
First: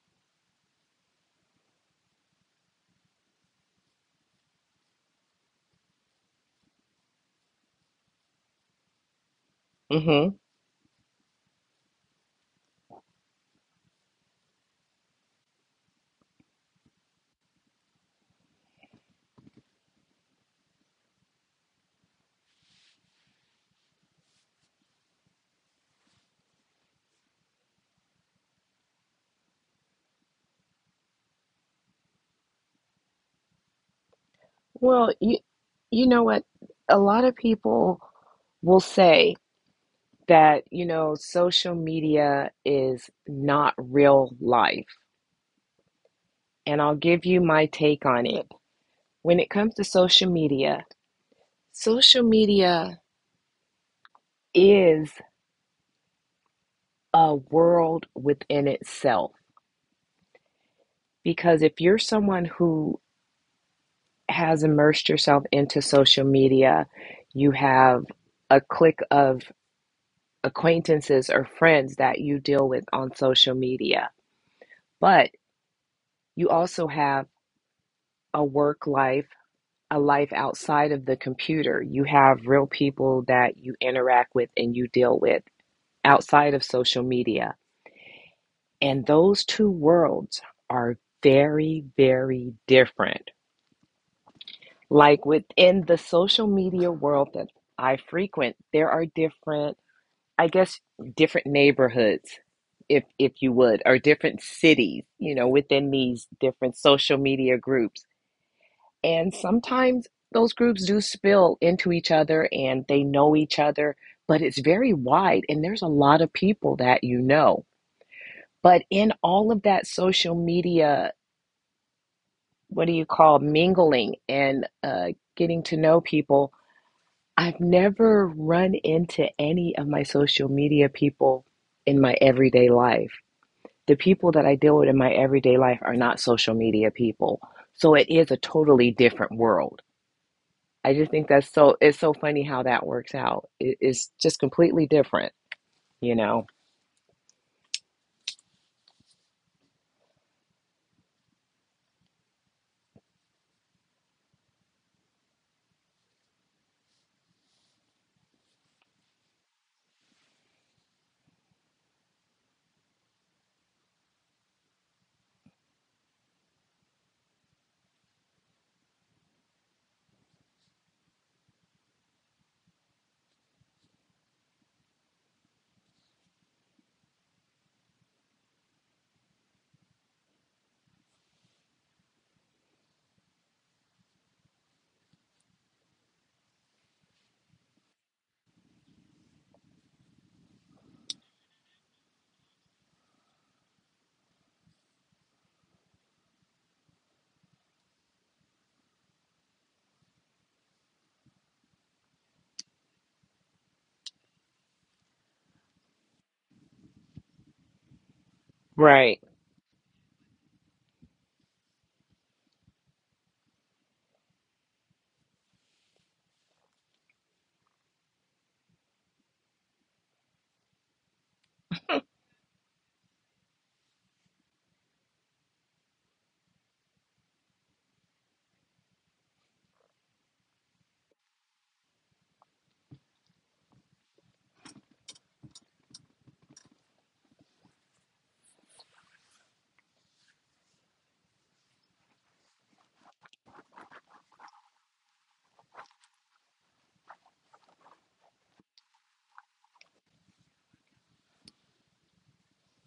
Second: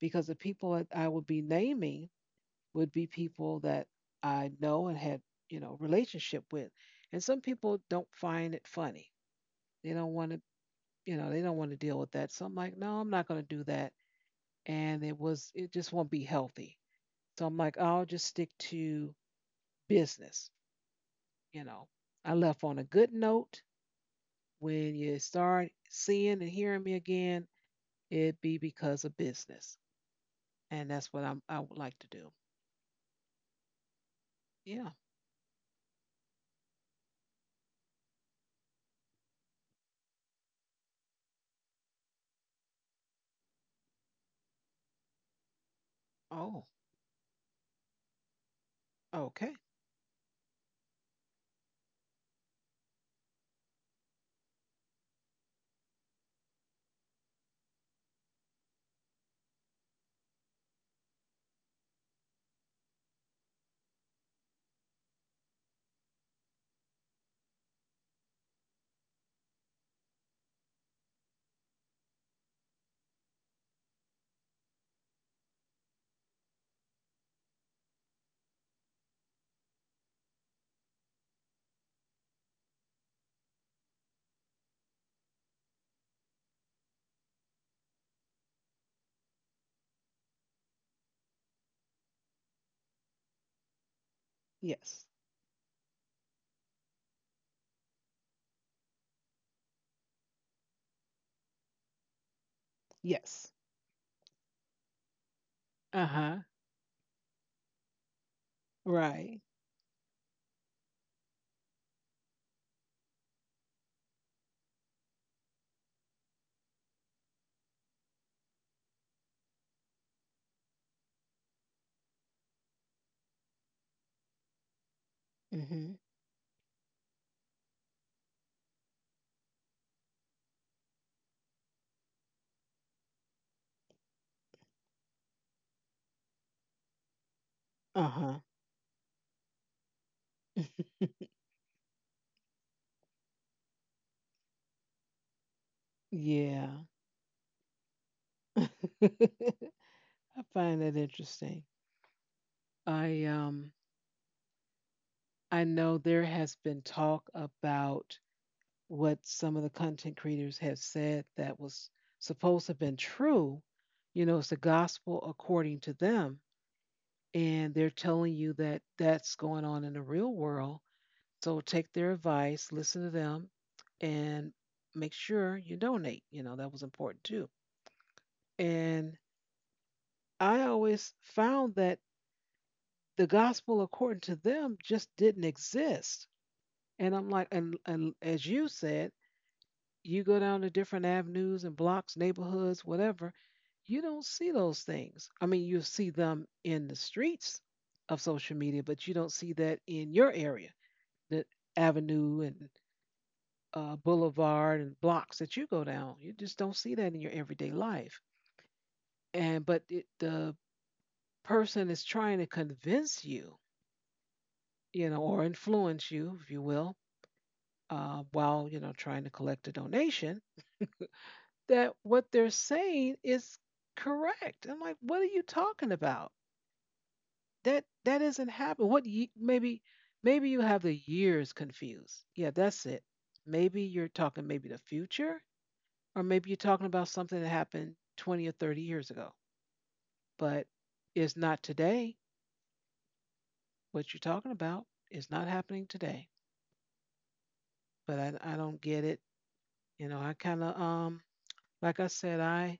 S1: because the people that I would be naming would be people that I know and had, you know, relationship with. And some people don't find it funny. They don't want
S2: Mm-hmm.
S1: to, you know, they don't want to deal with that. So I'm like, no, I'm not going to do that and it just won't be healthy. So I'm like, I'll just stick to business. You know, I left on a good note. When you start seeing and hearing me again, it'd be because of business, and that's what I would like to do. Yeah.
S2: Well, you know what? A lot of people will say that, you know, social media is not real life.
S1: Oh.
S2: And I'll give you my take on it when it
S1: Okay.
S2: comes to social media is a world within itself. Because if you're someone who has immersed yourself into social media, you have a clique of acquaintances or friends that you deal with on social media, but you also have a work life. A life outside of the computer. You have real people that you interact with and you deal with outside of social media. And those two worlds are very, very different.
S1: Yes.
S2: Like within the social media world that I frequent, there are different, I guess, different neighborhoods, if you
S1: Yes.
S2: would, or different cities, you know, within
S1: Uh
S2: these
S1: huh.
S2: different social media groups. And
S1: Right.
S2: sometimes those groups do spill into each other and they know each other, but it's very wide and there's a lot of people that you know. But in all of that social media, what do you call, mingling and getting to
S1: Mhm.
S2: know people. I've never run into any of my social media people in my everyday life. The people that I deal with in my everyday life are not social media people. So
S1: Uh
S2: it is a
S1: huh.
S2: totally different world. I just think that's so, it's so funny how that works out. It's just completely different, you know?
S1: Yeah. I find that interesting. I um I know there has been talk about what some of the content creators have said that was supposed to have been true. You know, it's the gospel according to them. And they're telling you that that's going on in the real world. So take their advice, listen to them, and make sure you donate. You know, that was important too. And I always found that the gospel according to them just didn't exist. And I'm like, and as you said, you go down to different avenues and blocks, neighborhoods, whatever, you don't see those things. I mean, you see them in the streets of social media, but you don't see that in your area, the avenue and boulevard and blocks that you go down. You just don't see that in your everyday life.
S2: Right.
S1: And but it, the person is trying to convince you, you know, or influence you, if you will, while you know trying to collect a donation that what they're saying is correct. I'm like, what are you talking about? That isn't happening. Maybe maybe you have the years confused. Yeah, that's it. Maybe you're talking maybe the future, or maybe you're talking about something that happened 20 or 30 years ago, but it's not today. What you're talking about is not happening today. But I don't get it. You know, I kind of like I said, I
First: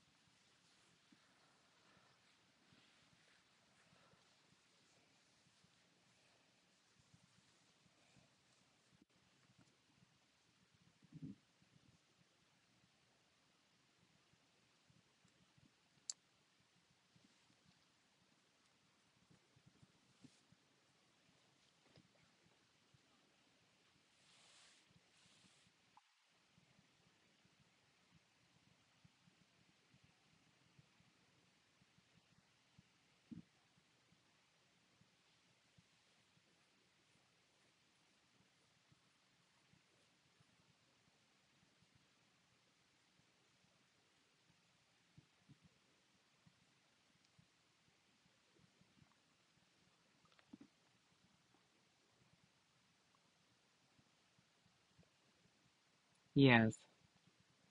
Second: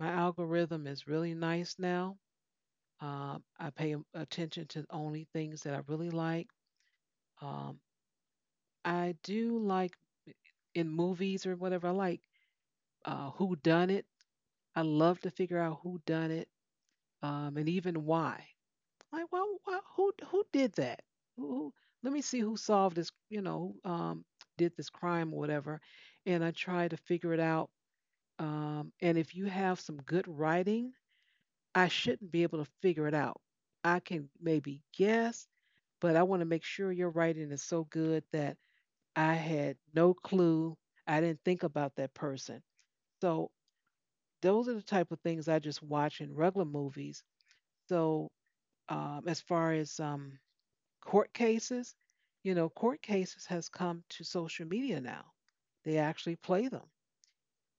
S1: my algorithm is really nice now. I attention to only things that I really like. Um, I do like in movies or whatever. I like who done it. I love to figure out who done it, and even why. Like, well, why, who did that? Who, who- let me see who solved this. You know, who, did this crime or whatever, and I try to figure it out. And if you have some good writing, I shouldn't be able to figure it out. I can maybe guess but I want to make sure your writing is so good that I had no clue. I didn't think about that person. So those are the type of things I just watch in regular movies. So as far as court cases, you know, court cases has come to social media now. They actually play
S2: Yes.
S1: them,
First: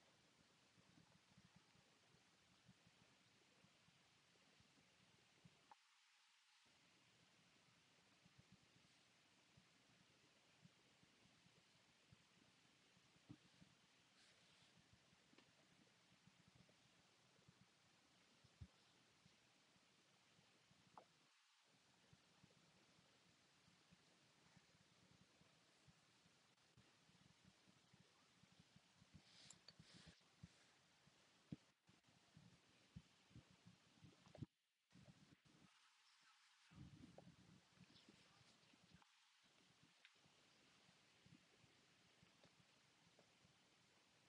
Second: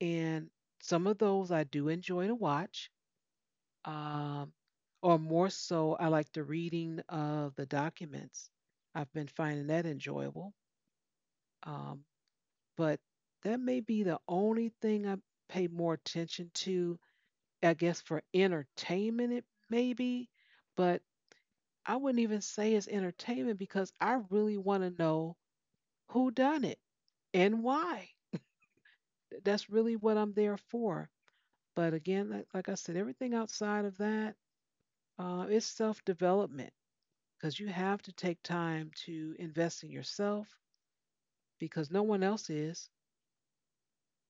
S1: and some of those I do enjoy to watch. Um, or more so, I like the reading of the documents. I've been finding that enjoyable. Um, but that may be the only thing I pay more attention to. I guess for entertainment, it maybe, but I wouldn't even say it's entertainment because I really want to know who done it and why. That's really what I'm there for. But again, like I said, everything outside of that is self development because you have to take time to invest in yourself because no one else is.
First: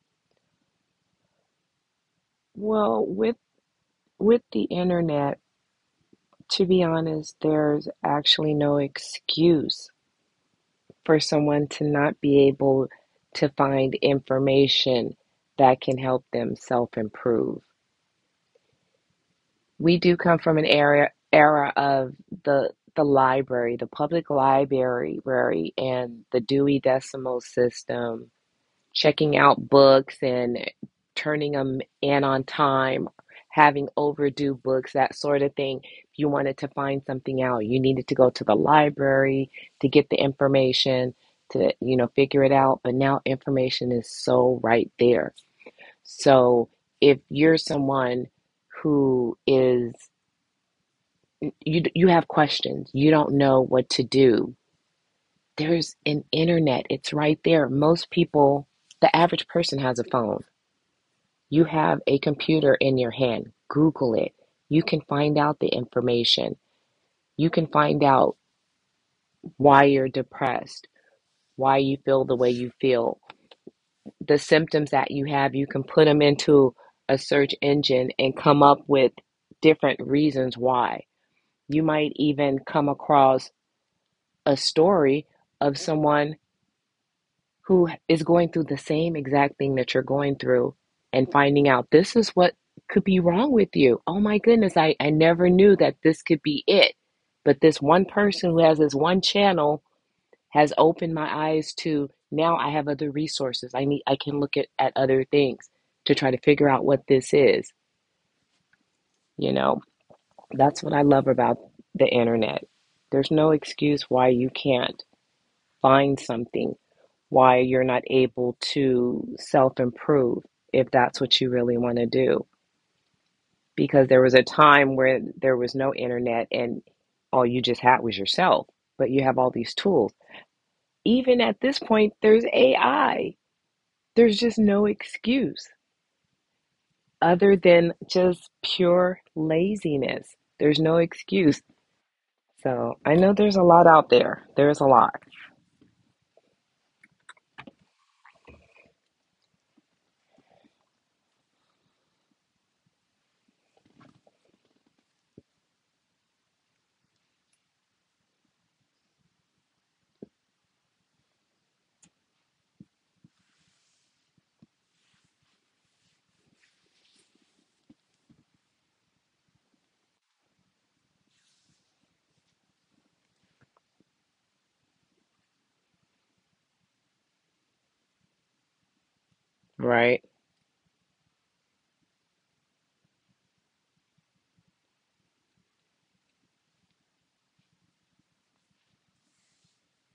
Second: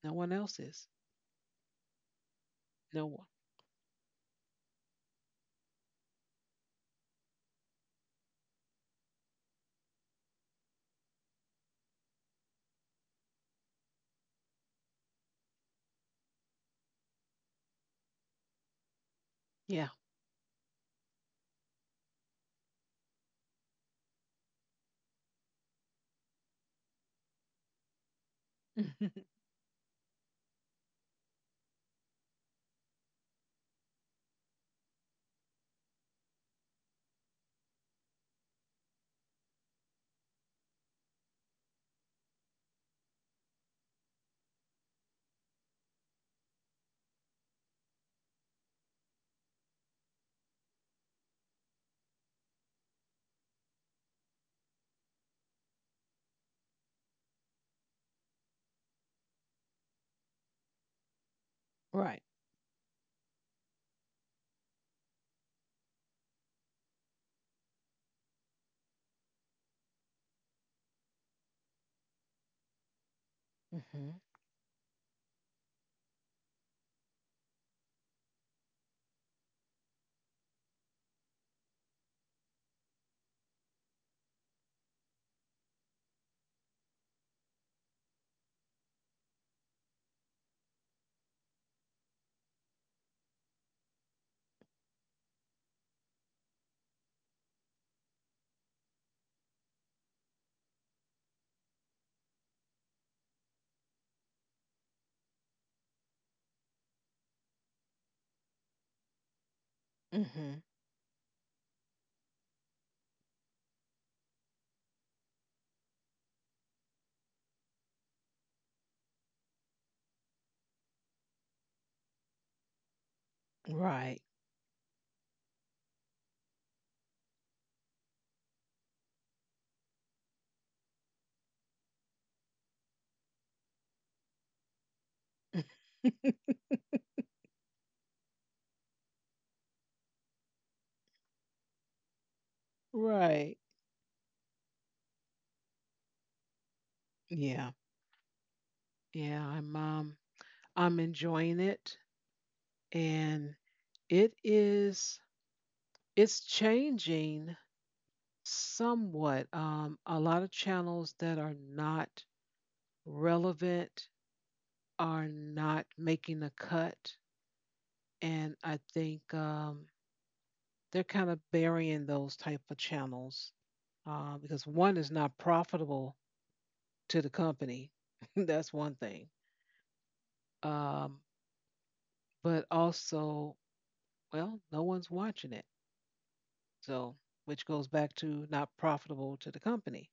S1: No one else is.
S2: Well,
S1: No one.
S2: with, with the internet, to be honest, there's actually no excuse for someone to not be able to find information that can help them self improve.
S1: Yeah.
S2: We do come from an era of the library, the public library, and the Dewey Decimal System, checking out books and turning them in on time, having overdue books, that sort of thing. If you wanted to find something out, you needed to go to the library to get the information to, you know, figure it out. But now information is so right there. So if you're someone who is, you have questions, you don't know what to do. There's an internet. It's right there. Most people, the average person has a phone. You have a
S1: Right.
S2: computer in your hand. Google it. You can find out the information. You can find out why you're depressed, why you feel the way you feel,
S1: Hmm.
S2: the symptoms that you have. You can put them into a search engine and come up with different reasons why. You might even come across a story of someone who is going through the same exact thing that you're going through and finding out this is what could be wrong with you. Oh my goodness, I never knew that this could be it. But this one person who has this one channel has opened my eyes to now I have other resources. I can look at other things to try to figure out what this is. You know,
S1: Hmm.
S2: that's what I love about the internet. There's no excuse why you can't find something, why you're not able to self improve if that's what you really want to do. Because
S1: Right.
S2: there was a time where there was no internet and all you just had was yourself, but you have all these tools. Even at this point, there's AI. There's just no excuse other than just pure laziness. There's no excuse. So I know there's
S1: Right.
S2: a lot out there. There's a lot,
S1: Yeah. Yeah. I'm enjoying it and it is it's changing somewhat. A lot of channels that are not relevant are not making a cut and I think they're kind of burying those type of channels because one is not profitable to the company. That's one thing.
S2: right?
S1: Um but also, well, no one's watching it. So, which goes back to not profitable to the company,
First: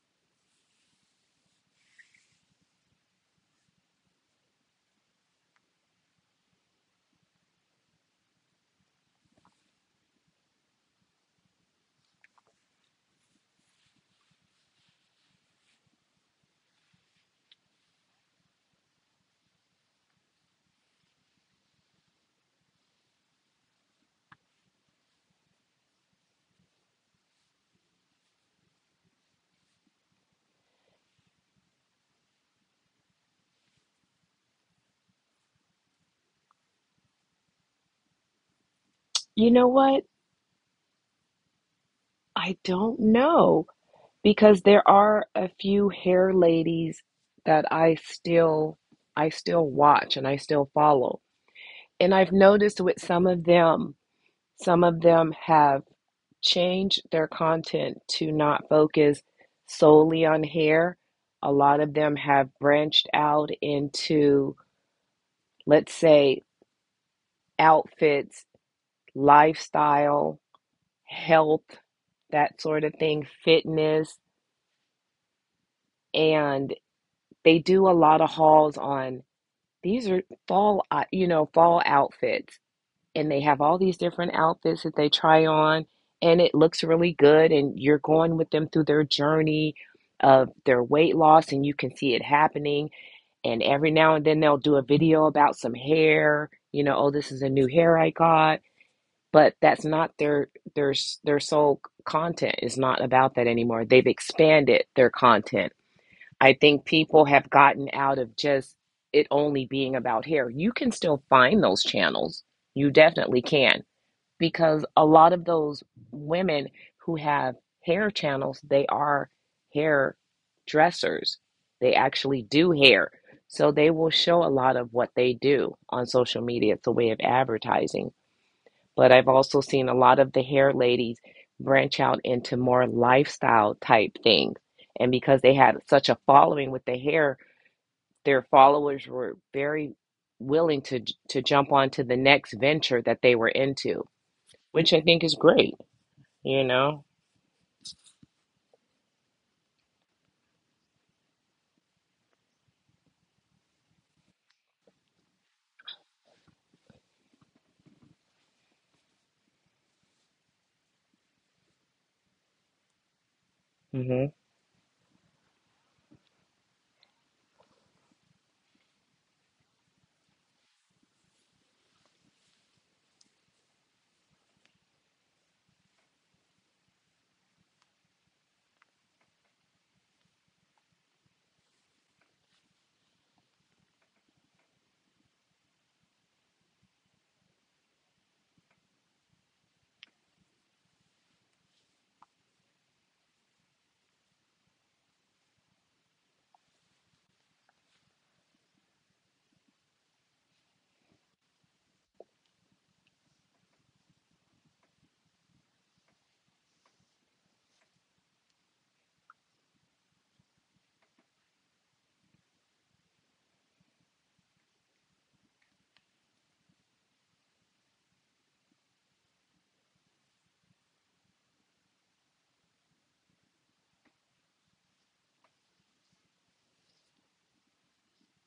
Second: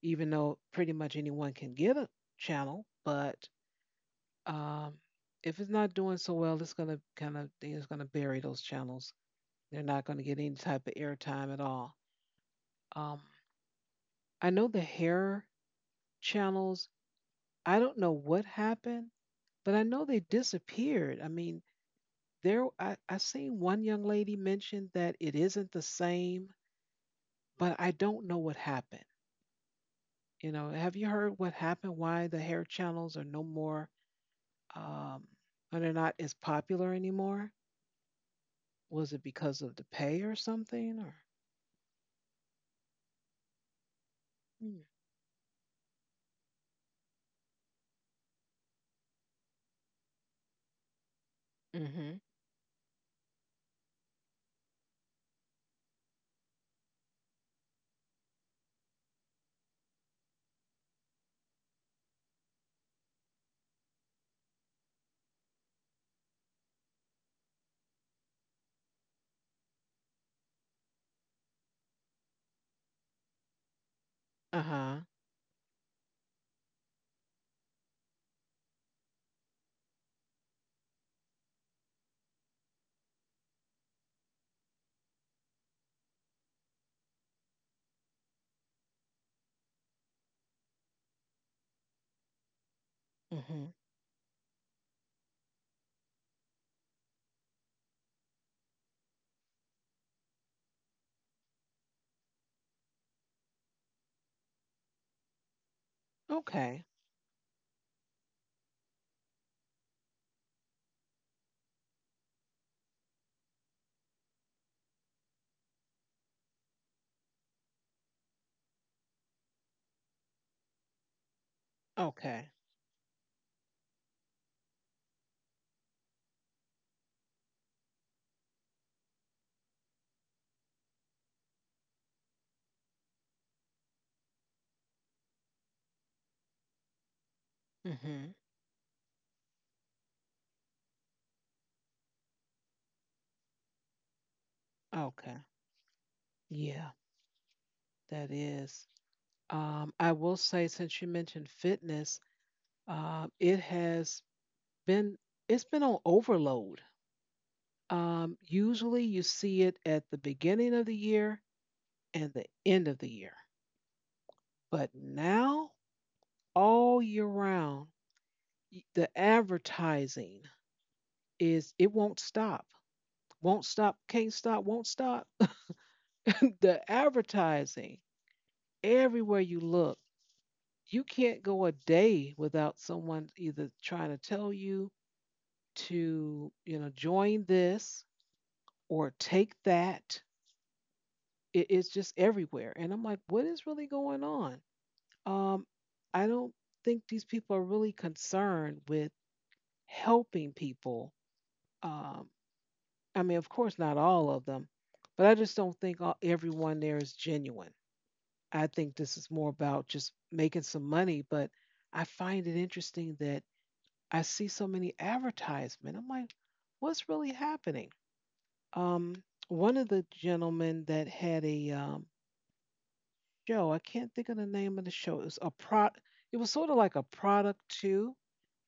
S1: even though pretty much anyone can get a channel, but um, if it's not doing so well, it's gonna kind of it's gonna bury those channels. They're not gonna get any type of airtime at all. Um, I know the hair channels. I don't know what happened, but I know they disappeared. I mean, there I seen one young lady mention that it isn't the same but I don't know what happened. You know, have you heard what happened? Why the hair channels are no more, um, or they're not as popular anymore? Was it
S2: You
S1: because
S2: know
S1: of the
S2: what?
S1: pay or something? Or
S2: I don't know, because there are a few hair ladies that I still watch and I still follow. And
S1: Mm-hmm.
S2: I've noticed with some of them have changed their content to not focus solely on hair. A lot of them have branched out into, let's say, outfits, lifestyle, health, that sort of thing, fitness,
S1: Uh huh.
S2: and they do a lot of hauls on, these are fall, you know, fall outfits, and they have all these different outfits that they try on, and it looks really good. And you're going with them through their journey of their weight loss, and you can see it happening. And
S1: Mm-hmm.
S2: every now and then they'll do a video about some hair, you know, oh, this is a new hair I got, but that's not their their sole content is not about that anymore. They've expanded their content. I think
S1: Okay.
S2: people have gotten out of just it only being about hair. You can still find those channels. You definitely can, because a lot of those women who have hair channels, they are hair dressers. They actually
S1: Okay.
S2: do hair. So they will show a lot of what they do on social media. It's a way of advertising. But I've also seen a lot of the hair ladies branch out into more lifestyle type things. And because they had such a following with the hair,
S1: Mm-hmm.
S2: their followers were very willing to jump on to the next venture that they were into, which I think is
S1: Okay.
S2: great, you
S1: Yeah,
S2: know.
S1: that is. I will say, since you mentioned fitness, it has been it's been on overload. Usually, you see it at the beginning of the year and the end of the year.
S2: Hmm.
S1: But now, all year round, the advertising is it won't stop. Won't stop, can't stop, won't stop. the advertising, everywhere you look, you can't go a day without someone either trying to tell you to, you know, join this or take that. It's just everywhere. And I'm like, what is really going on? Um, I don't think these people are really concerned with helping people. Um, I mean, of course, not all of them, but I just don't think everyone there is genuine. I think this is more about just making some money, but I find it interesting that I see so many advertisements. I'm like, what's really happening? Um, one of the gentlemen that had a show, I can't think of the name of the show. It was a pro. It was sort of like a product too.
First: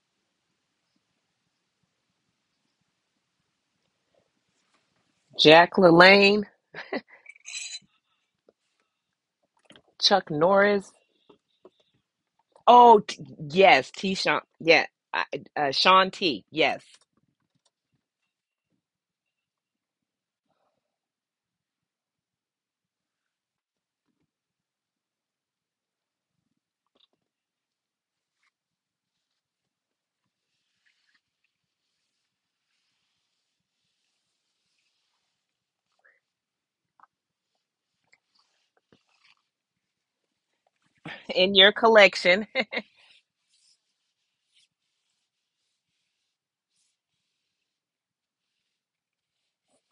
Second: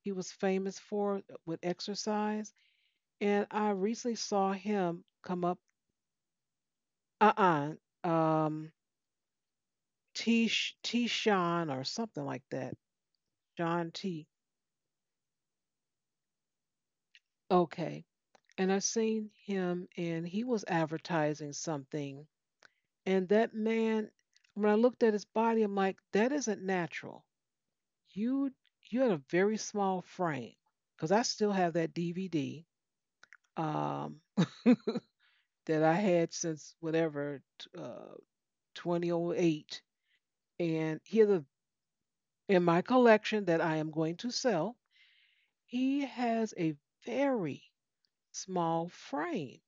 S1: He was famous for it with exercise and I recently saw him come up.
S2: Jack LaLanne,
S1: Uh uh Um,
S2: Chuck Norris.
S1: T Sean or something like that.
S2: Oh, t- yes,
S1: John
S2: T. Sean.
S1: T.
S2: Yeah, I- Sean T. Yes,
S1: Okay. And I seen him, and he was advertising something. And that man, when I looked at his body, I'm like, that isn't natural. You you had a very small frame, because I still have that DVD um, that I had since 2008, and he
S2: in
S1: has a
S2: your collection.
S1: in my collection that I am going to sell, he has a very small frame.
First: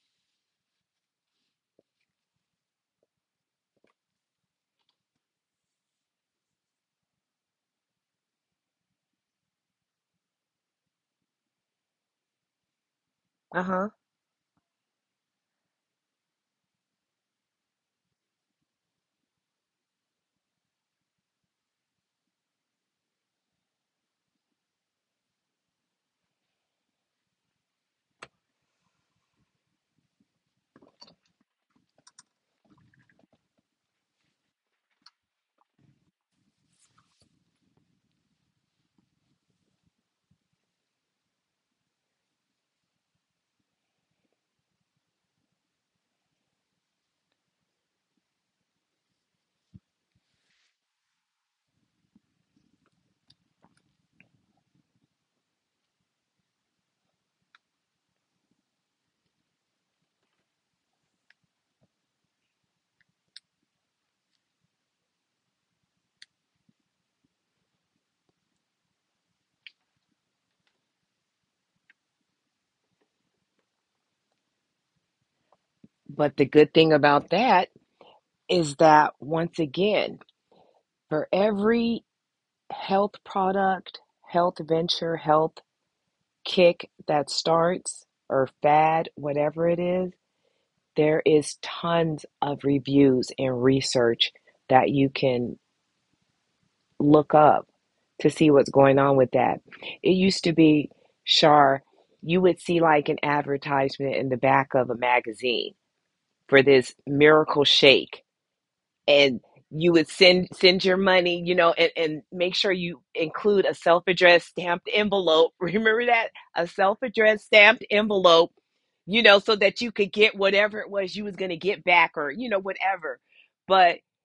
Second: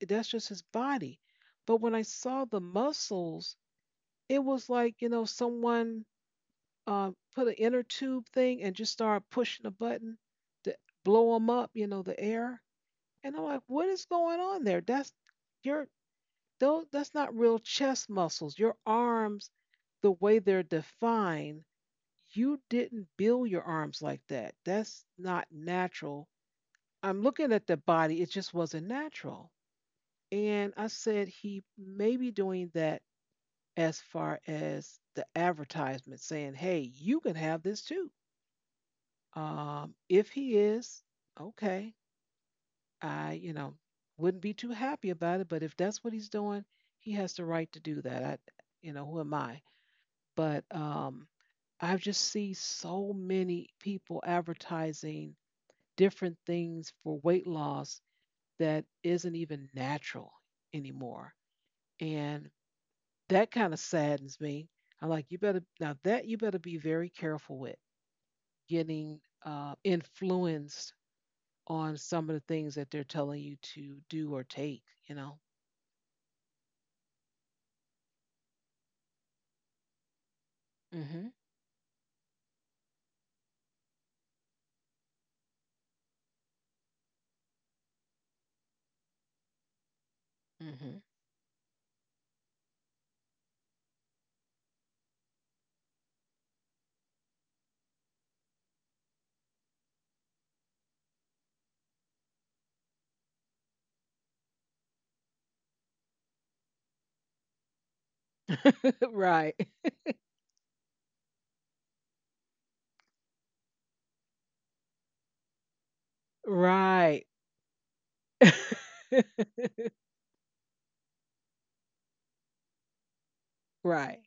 S1: That's just his body. But when I saw the muscles, it was like, you know, someone put an inner tube thing and just started pushing a button to blow him up, you know, the air. And I'm like,
S2: Uh
S1: what
S2: huh.
S1: is going on there? That's your, that's not real chest muscles. Your arms, the way they're defined, you didn't build your arms like that. That's not natural. I'm looking at the body, it just wasn't natural. And I said he may be doing that as far as the advertisement saying, hey, you can have this too. If he is, okay, I, you know, wouldn't be too happy about it, but if that's what he's doing, he has the right to do that. I, you know, who am I? But I just see so many people advertising different things for weight loss that isn't even natural anymore. And that kind of saddens me. I'm like, now that you better be very careful with getting influenced on some of the things that they're telling you to do or take, you know?
S2: But the good thing about that is that, once again,
S1: Mhm.
S2: for every health product, health venture, health kick that starts, or fad, whatever it is,
S1: Mhm.
S2: there is tons of reviews and research that you can look up to see what's going on with that. It used to be, Shar, you would see like an advertisement in the back of a magazine for this miracle shake, and
S1: Right.
S2: you would send your money, you know, and make sure you include a self-addressed stamped envelope. Remember that? A
S1: Right.
S2: self-addressed stamped envelope, you know, so that you could get whatever it was you was gonna get back or, you know, whatever. But
S1: Right.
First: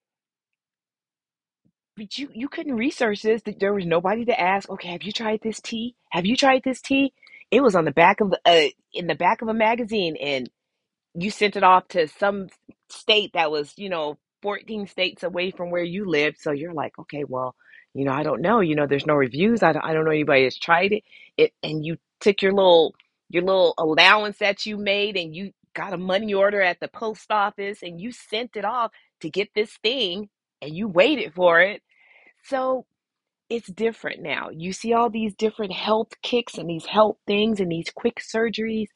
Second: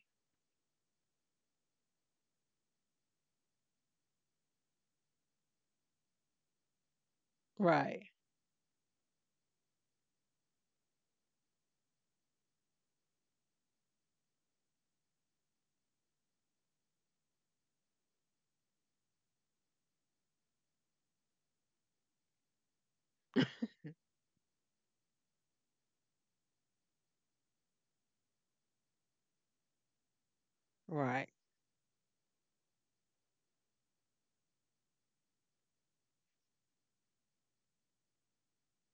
S2: you you couldn't research this. There was nobody to ask, okay, have you tried this tea? Have you tried this tea? It was on the
S1: Right.
S2: back of the in the back of a magazine, and you sent it off to some state that was, you know, 14 states away from where you lived. So you're like, okay, well, you know, I don't know. You know, there's no reviews. I don't know anybody that's tried it. It and you took your little allowance that you made, and you got a money order at the post office, and you sent it off to get this thing, and you
S1: Right.
S2: waited for it. So it's different now. You see all these different health kicks and these health things and these quick surgeries.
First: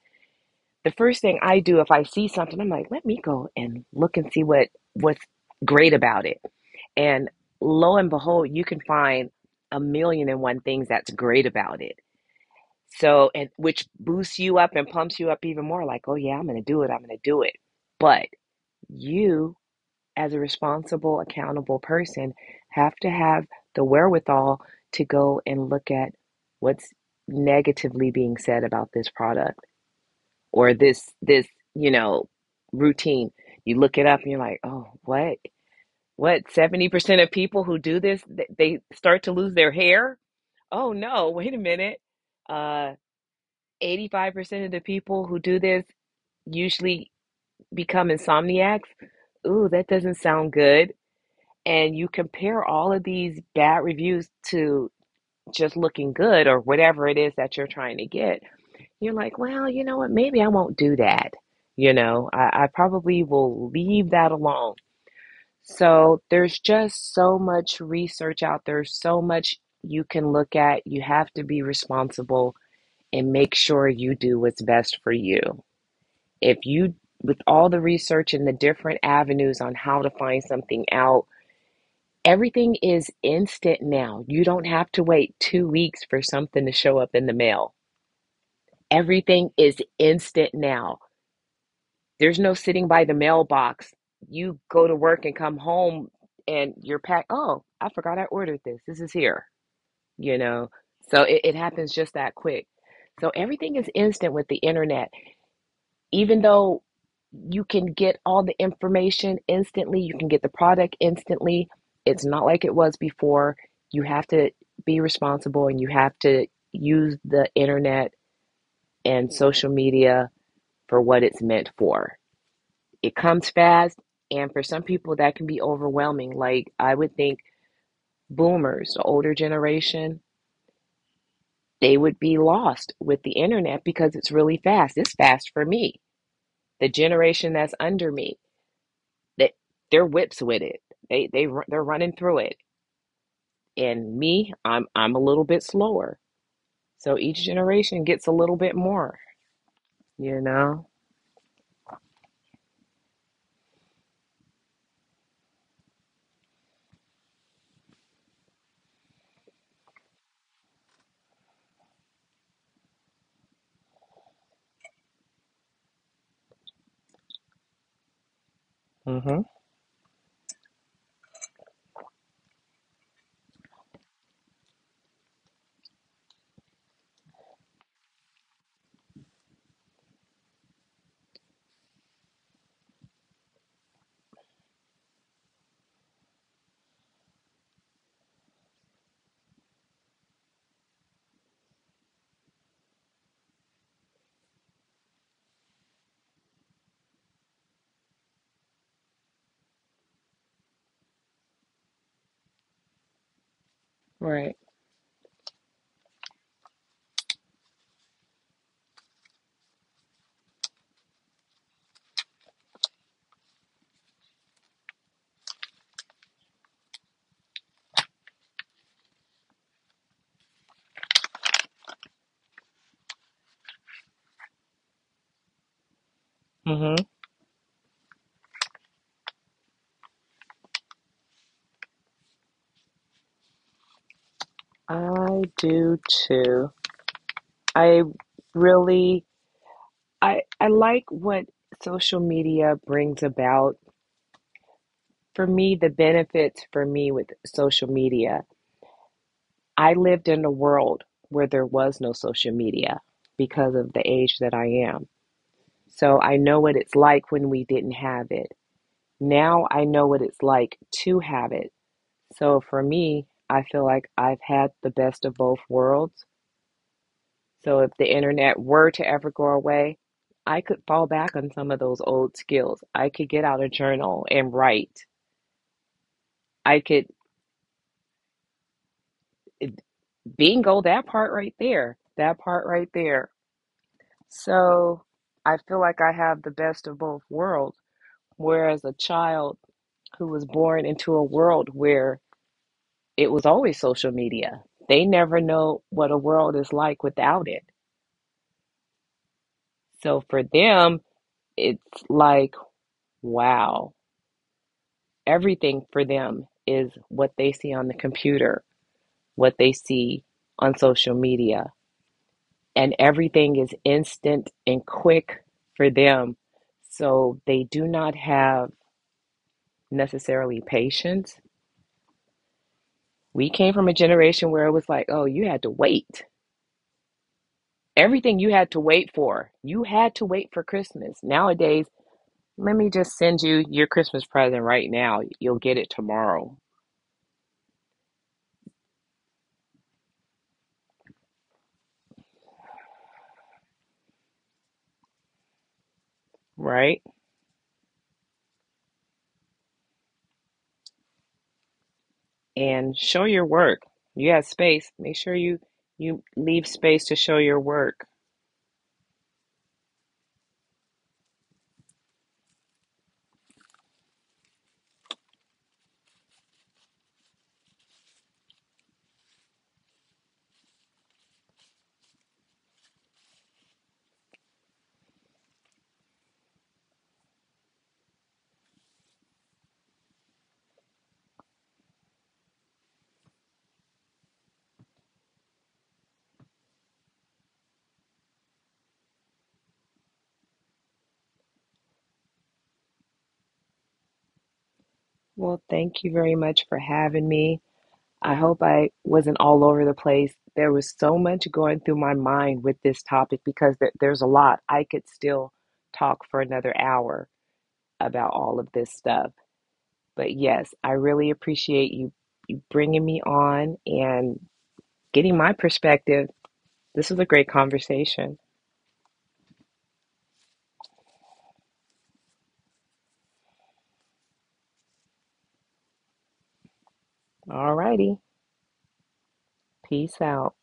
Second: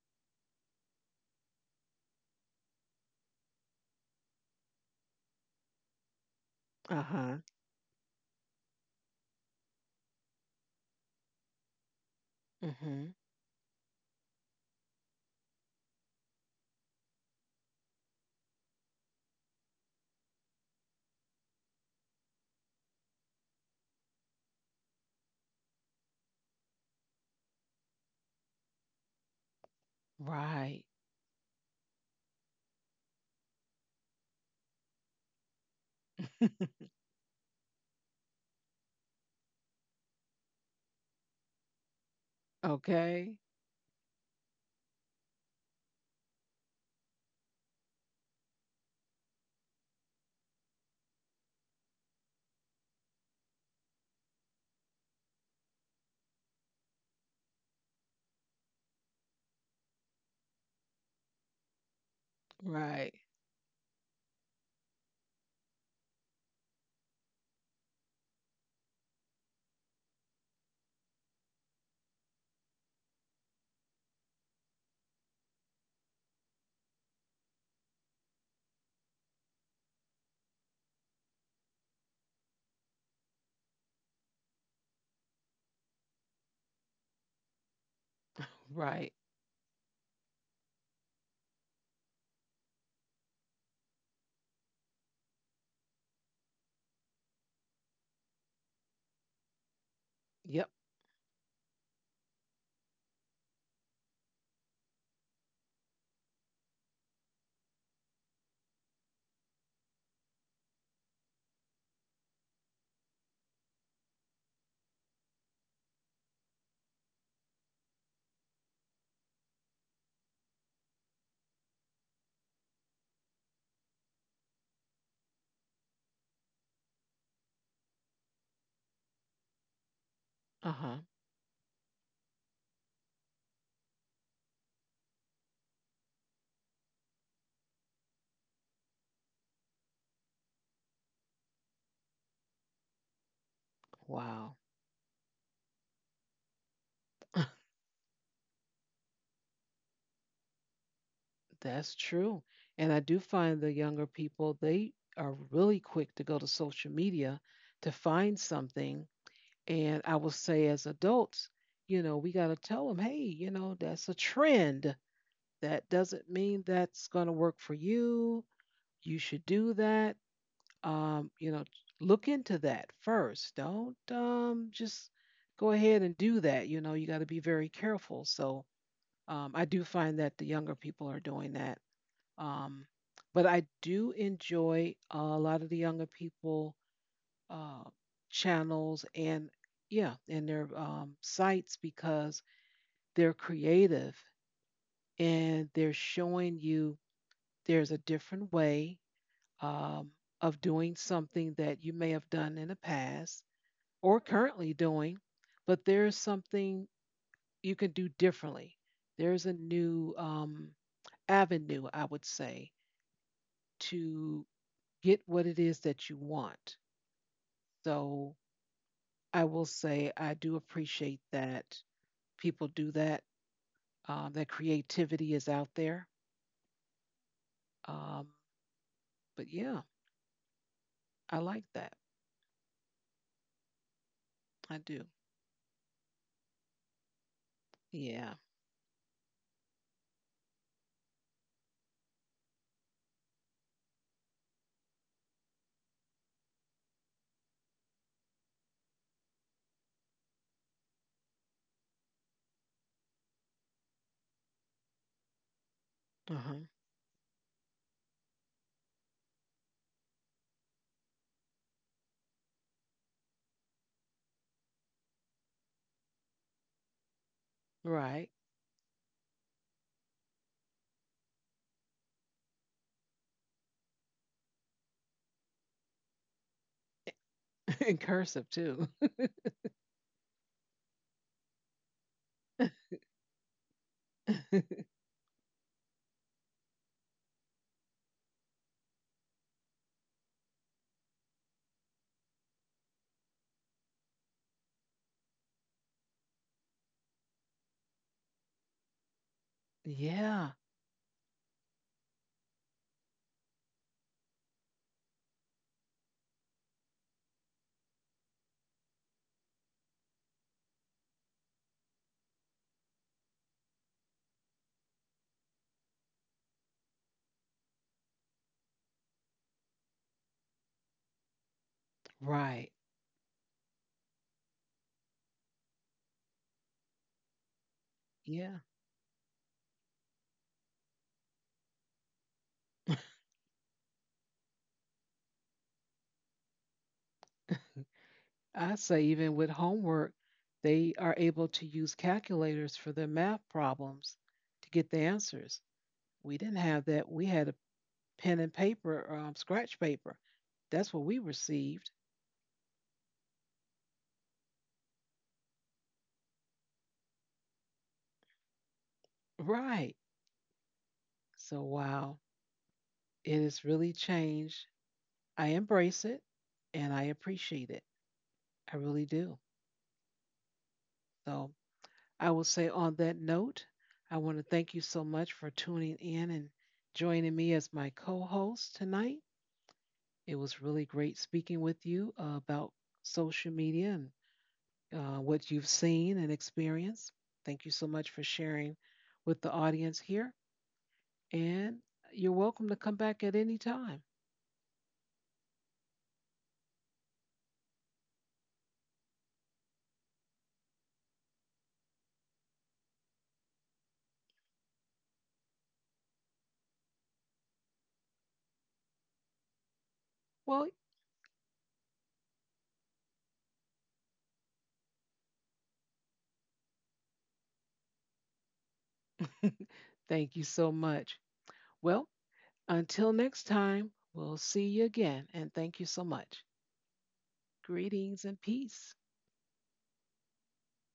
S2: The first thing I do if I see something, I'm like, let me go and look and see what what's great about it.
S1: Uh
S2: And
S1: huh.
S2: lo and behold, you can find a million and one things that's great about it.
S1: Mhm.
S2: So, and which boosts you up and pumps you up even more, like, oh yeah, I'm going to do it. I'm going to do it. But you, as a responsible, accountable person, have to have the wherewithal to go and look at what's negatively being said about this product, or
S1: Right.
S2: this you know, routine. You look it up and you're like, oh, what, 70% of people who do they start to lose their hair. Oh no, wait a minute, uh,
S1: Okay.
S2: 85% of the people who do this usually become insomniacs. Ooh, that doesn't sound good. And you compare all of these bad reviews to just looking good or whatever it is that you're trying to get. You're like, well, you know what? Maybe I won't do that. You know, I
S1: Right.
S2: probably will leave that alone. So there's just so much research out there, so much you can look at. You have to be responsible and make sure you do what's best for you. If you, with all the research and the different avenues on how to find something out, everything is instant now. You don't have to wait 2 weeks for something to show up in the mail.
S1: Right.
S2: Everything is instant now. There's no sitting by the mailbox. You go to work and come home and you're packed. Oh, I forgot I ordered this. This is here, you know?
S1: Yep.
S2: So it happens just that quick. So everything is instant with the internet. Even though you can get all the information instantly, you can get the product instantly, it's not like it was before. You have to be responsible, and you have to use the internet and social media for what it's meant for. It comes fast, and for some people that can be overwhelming. Like, I would think boomers, the older generation,
S1: Uh-huh.
S2: they would be lost with the internet because it's really fast. It's fast for me. The generation that's under me, that, they're whips with it. They're running through it. And me,
S1: Wow.
S2: I'm a little bit slower. So each generation gets a little bit more, you know.
S1: That's true. And I do find the younger people, they are really quick to go to social media to find something. And I will say, as adults, you know, we got to tell them, hey, you know, that's a trend. That doesn't mean that's going to work for you. You should
S2: Mhm.
S1: do that. You know, look into that first. Don't just go ahead and do that. You know, you got to be very careful. So, I do find that the younger people are doing that. Um, but I do enjoy a lot of the younger people uh, channels and yeah, and their sites because they're creative and they're showing you there's a different way um, of doing something that you may have done in the past or
S2: Right.
S1: currently doing, but there's something you can do differently. There's a new avenue, I would say, to get what it is that you want. So I will say I do appreciate that people do that. That creativity is out there.
S2: Mhm.
S1: Um, but yeah, I like that. I do.
S2: I do too. I
S1: Yeah.
S2: really, I like what social media brings about. For me, the benefits for me with social media, I lived in a world where there was no social media because of the age that I am. So I
S1: Uh-huh.
S2: know what it's like when we didn't have it. Now I know what it's like to have it. So for me, I feel like I've had the best of both worlds. So if the
S1: Right.
S2: internet were to ever go away, I could fall back on some of those old skills. I could get out a journal and write. I could
S1: In cursive too.
S2: Bingo, that part right there. That part right there. So I feel like I have the best of both worlds. Whereas a child who was born into a world where it was always social media, they never know what a world is like without it. So for
S1: Yeah.
S2: them, it's like, wow. Everything for them is what they see on the computer, what they see on social media, and everything is instant and quick for them. So they do not have necessarily patience.
S1: Right.
S2: We came from a generation where it was like, oh, you had to wait. Everything
S1: Yeah.
S2: you had to wait for, you had to wait for Christmas. Nowadays, let me just send you your Christmas present right now. You'll get it tomorrow,
S1: I say even with homework, they are able to use calculators for their math problems to get the answers. We didn't have
S2: right?
S1: that. We had pen and paper, scratch paper. That's what we received.
S2: And show your work. You have space. Make sure you leave space to show your work.
S1: Right. So, wow, it has really changed. I embrace it and I appreciate it. I really do. So, I will say on that note, I want to thank you so much for tuning in and joining me as my co host tonight. It was really great speaking with you about social media and what you've seen and experienced. Thank you so much for sharing with the audience here. And you're welcome to come back at any time.
S2: Well, thank you very much for having me. I hope I wasn't all over the place. There was so much going through my mind with this topic because there's a lot. I could still talk for another hour about all of this stuff. But
S1: Well,
S2: yes, I really appreciate you bringing me on and getting my perspective. This was a great conversation.
S1: thank you so much. Well, until next time, we'll see you again, and thank you so much.
S2: All
S1: Greetings and
S2: righty.
S1: peace.
S2: Peace out.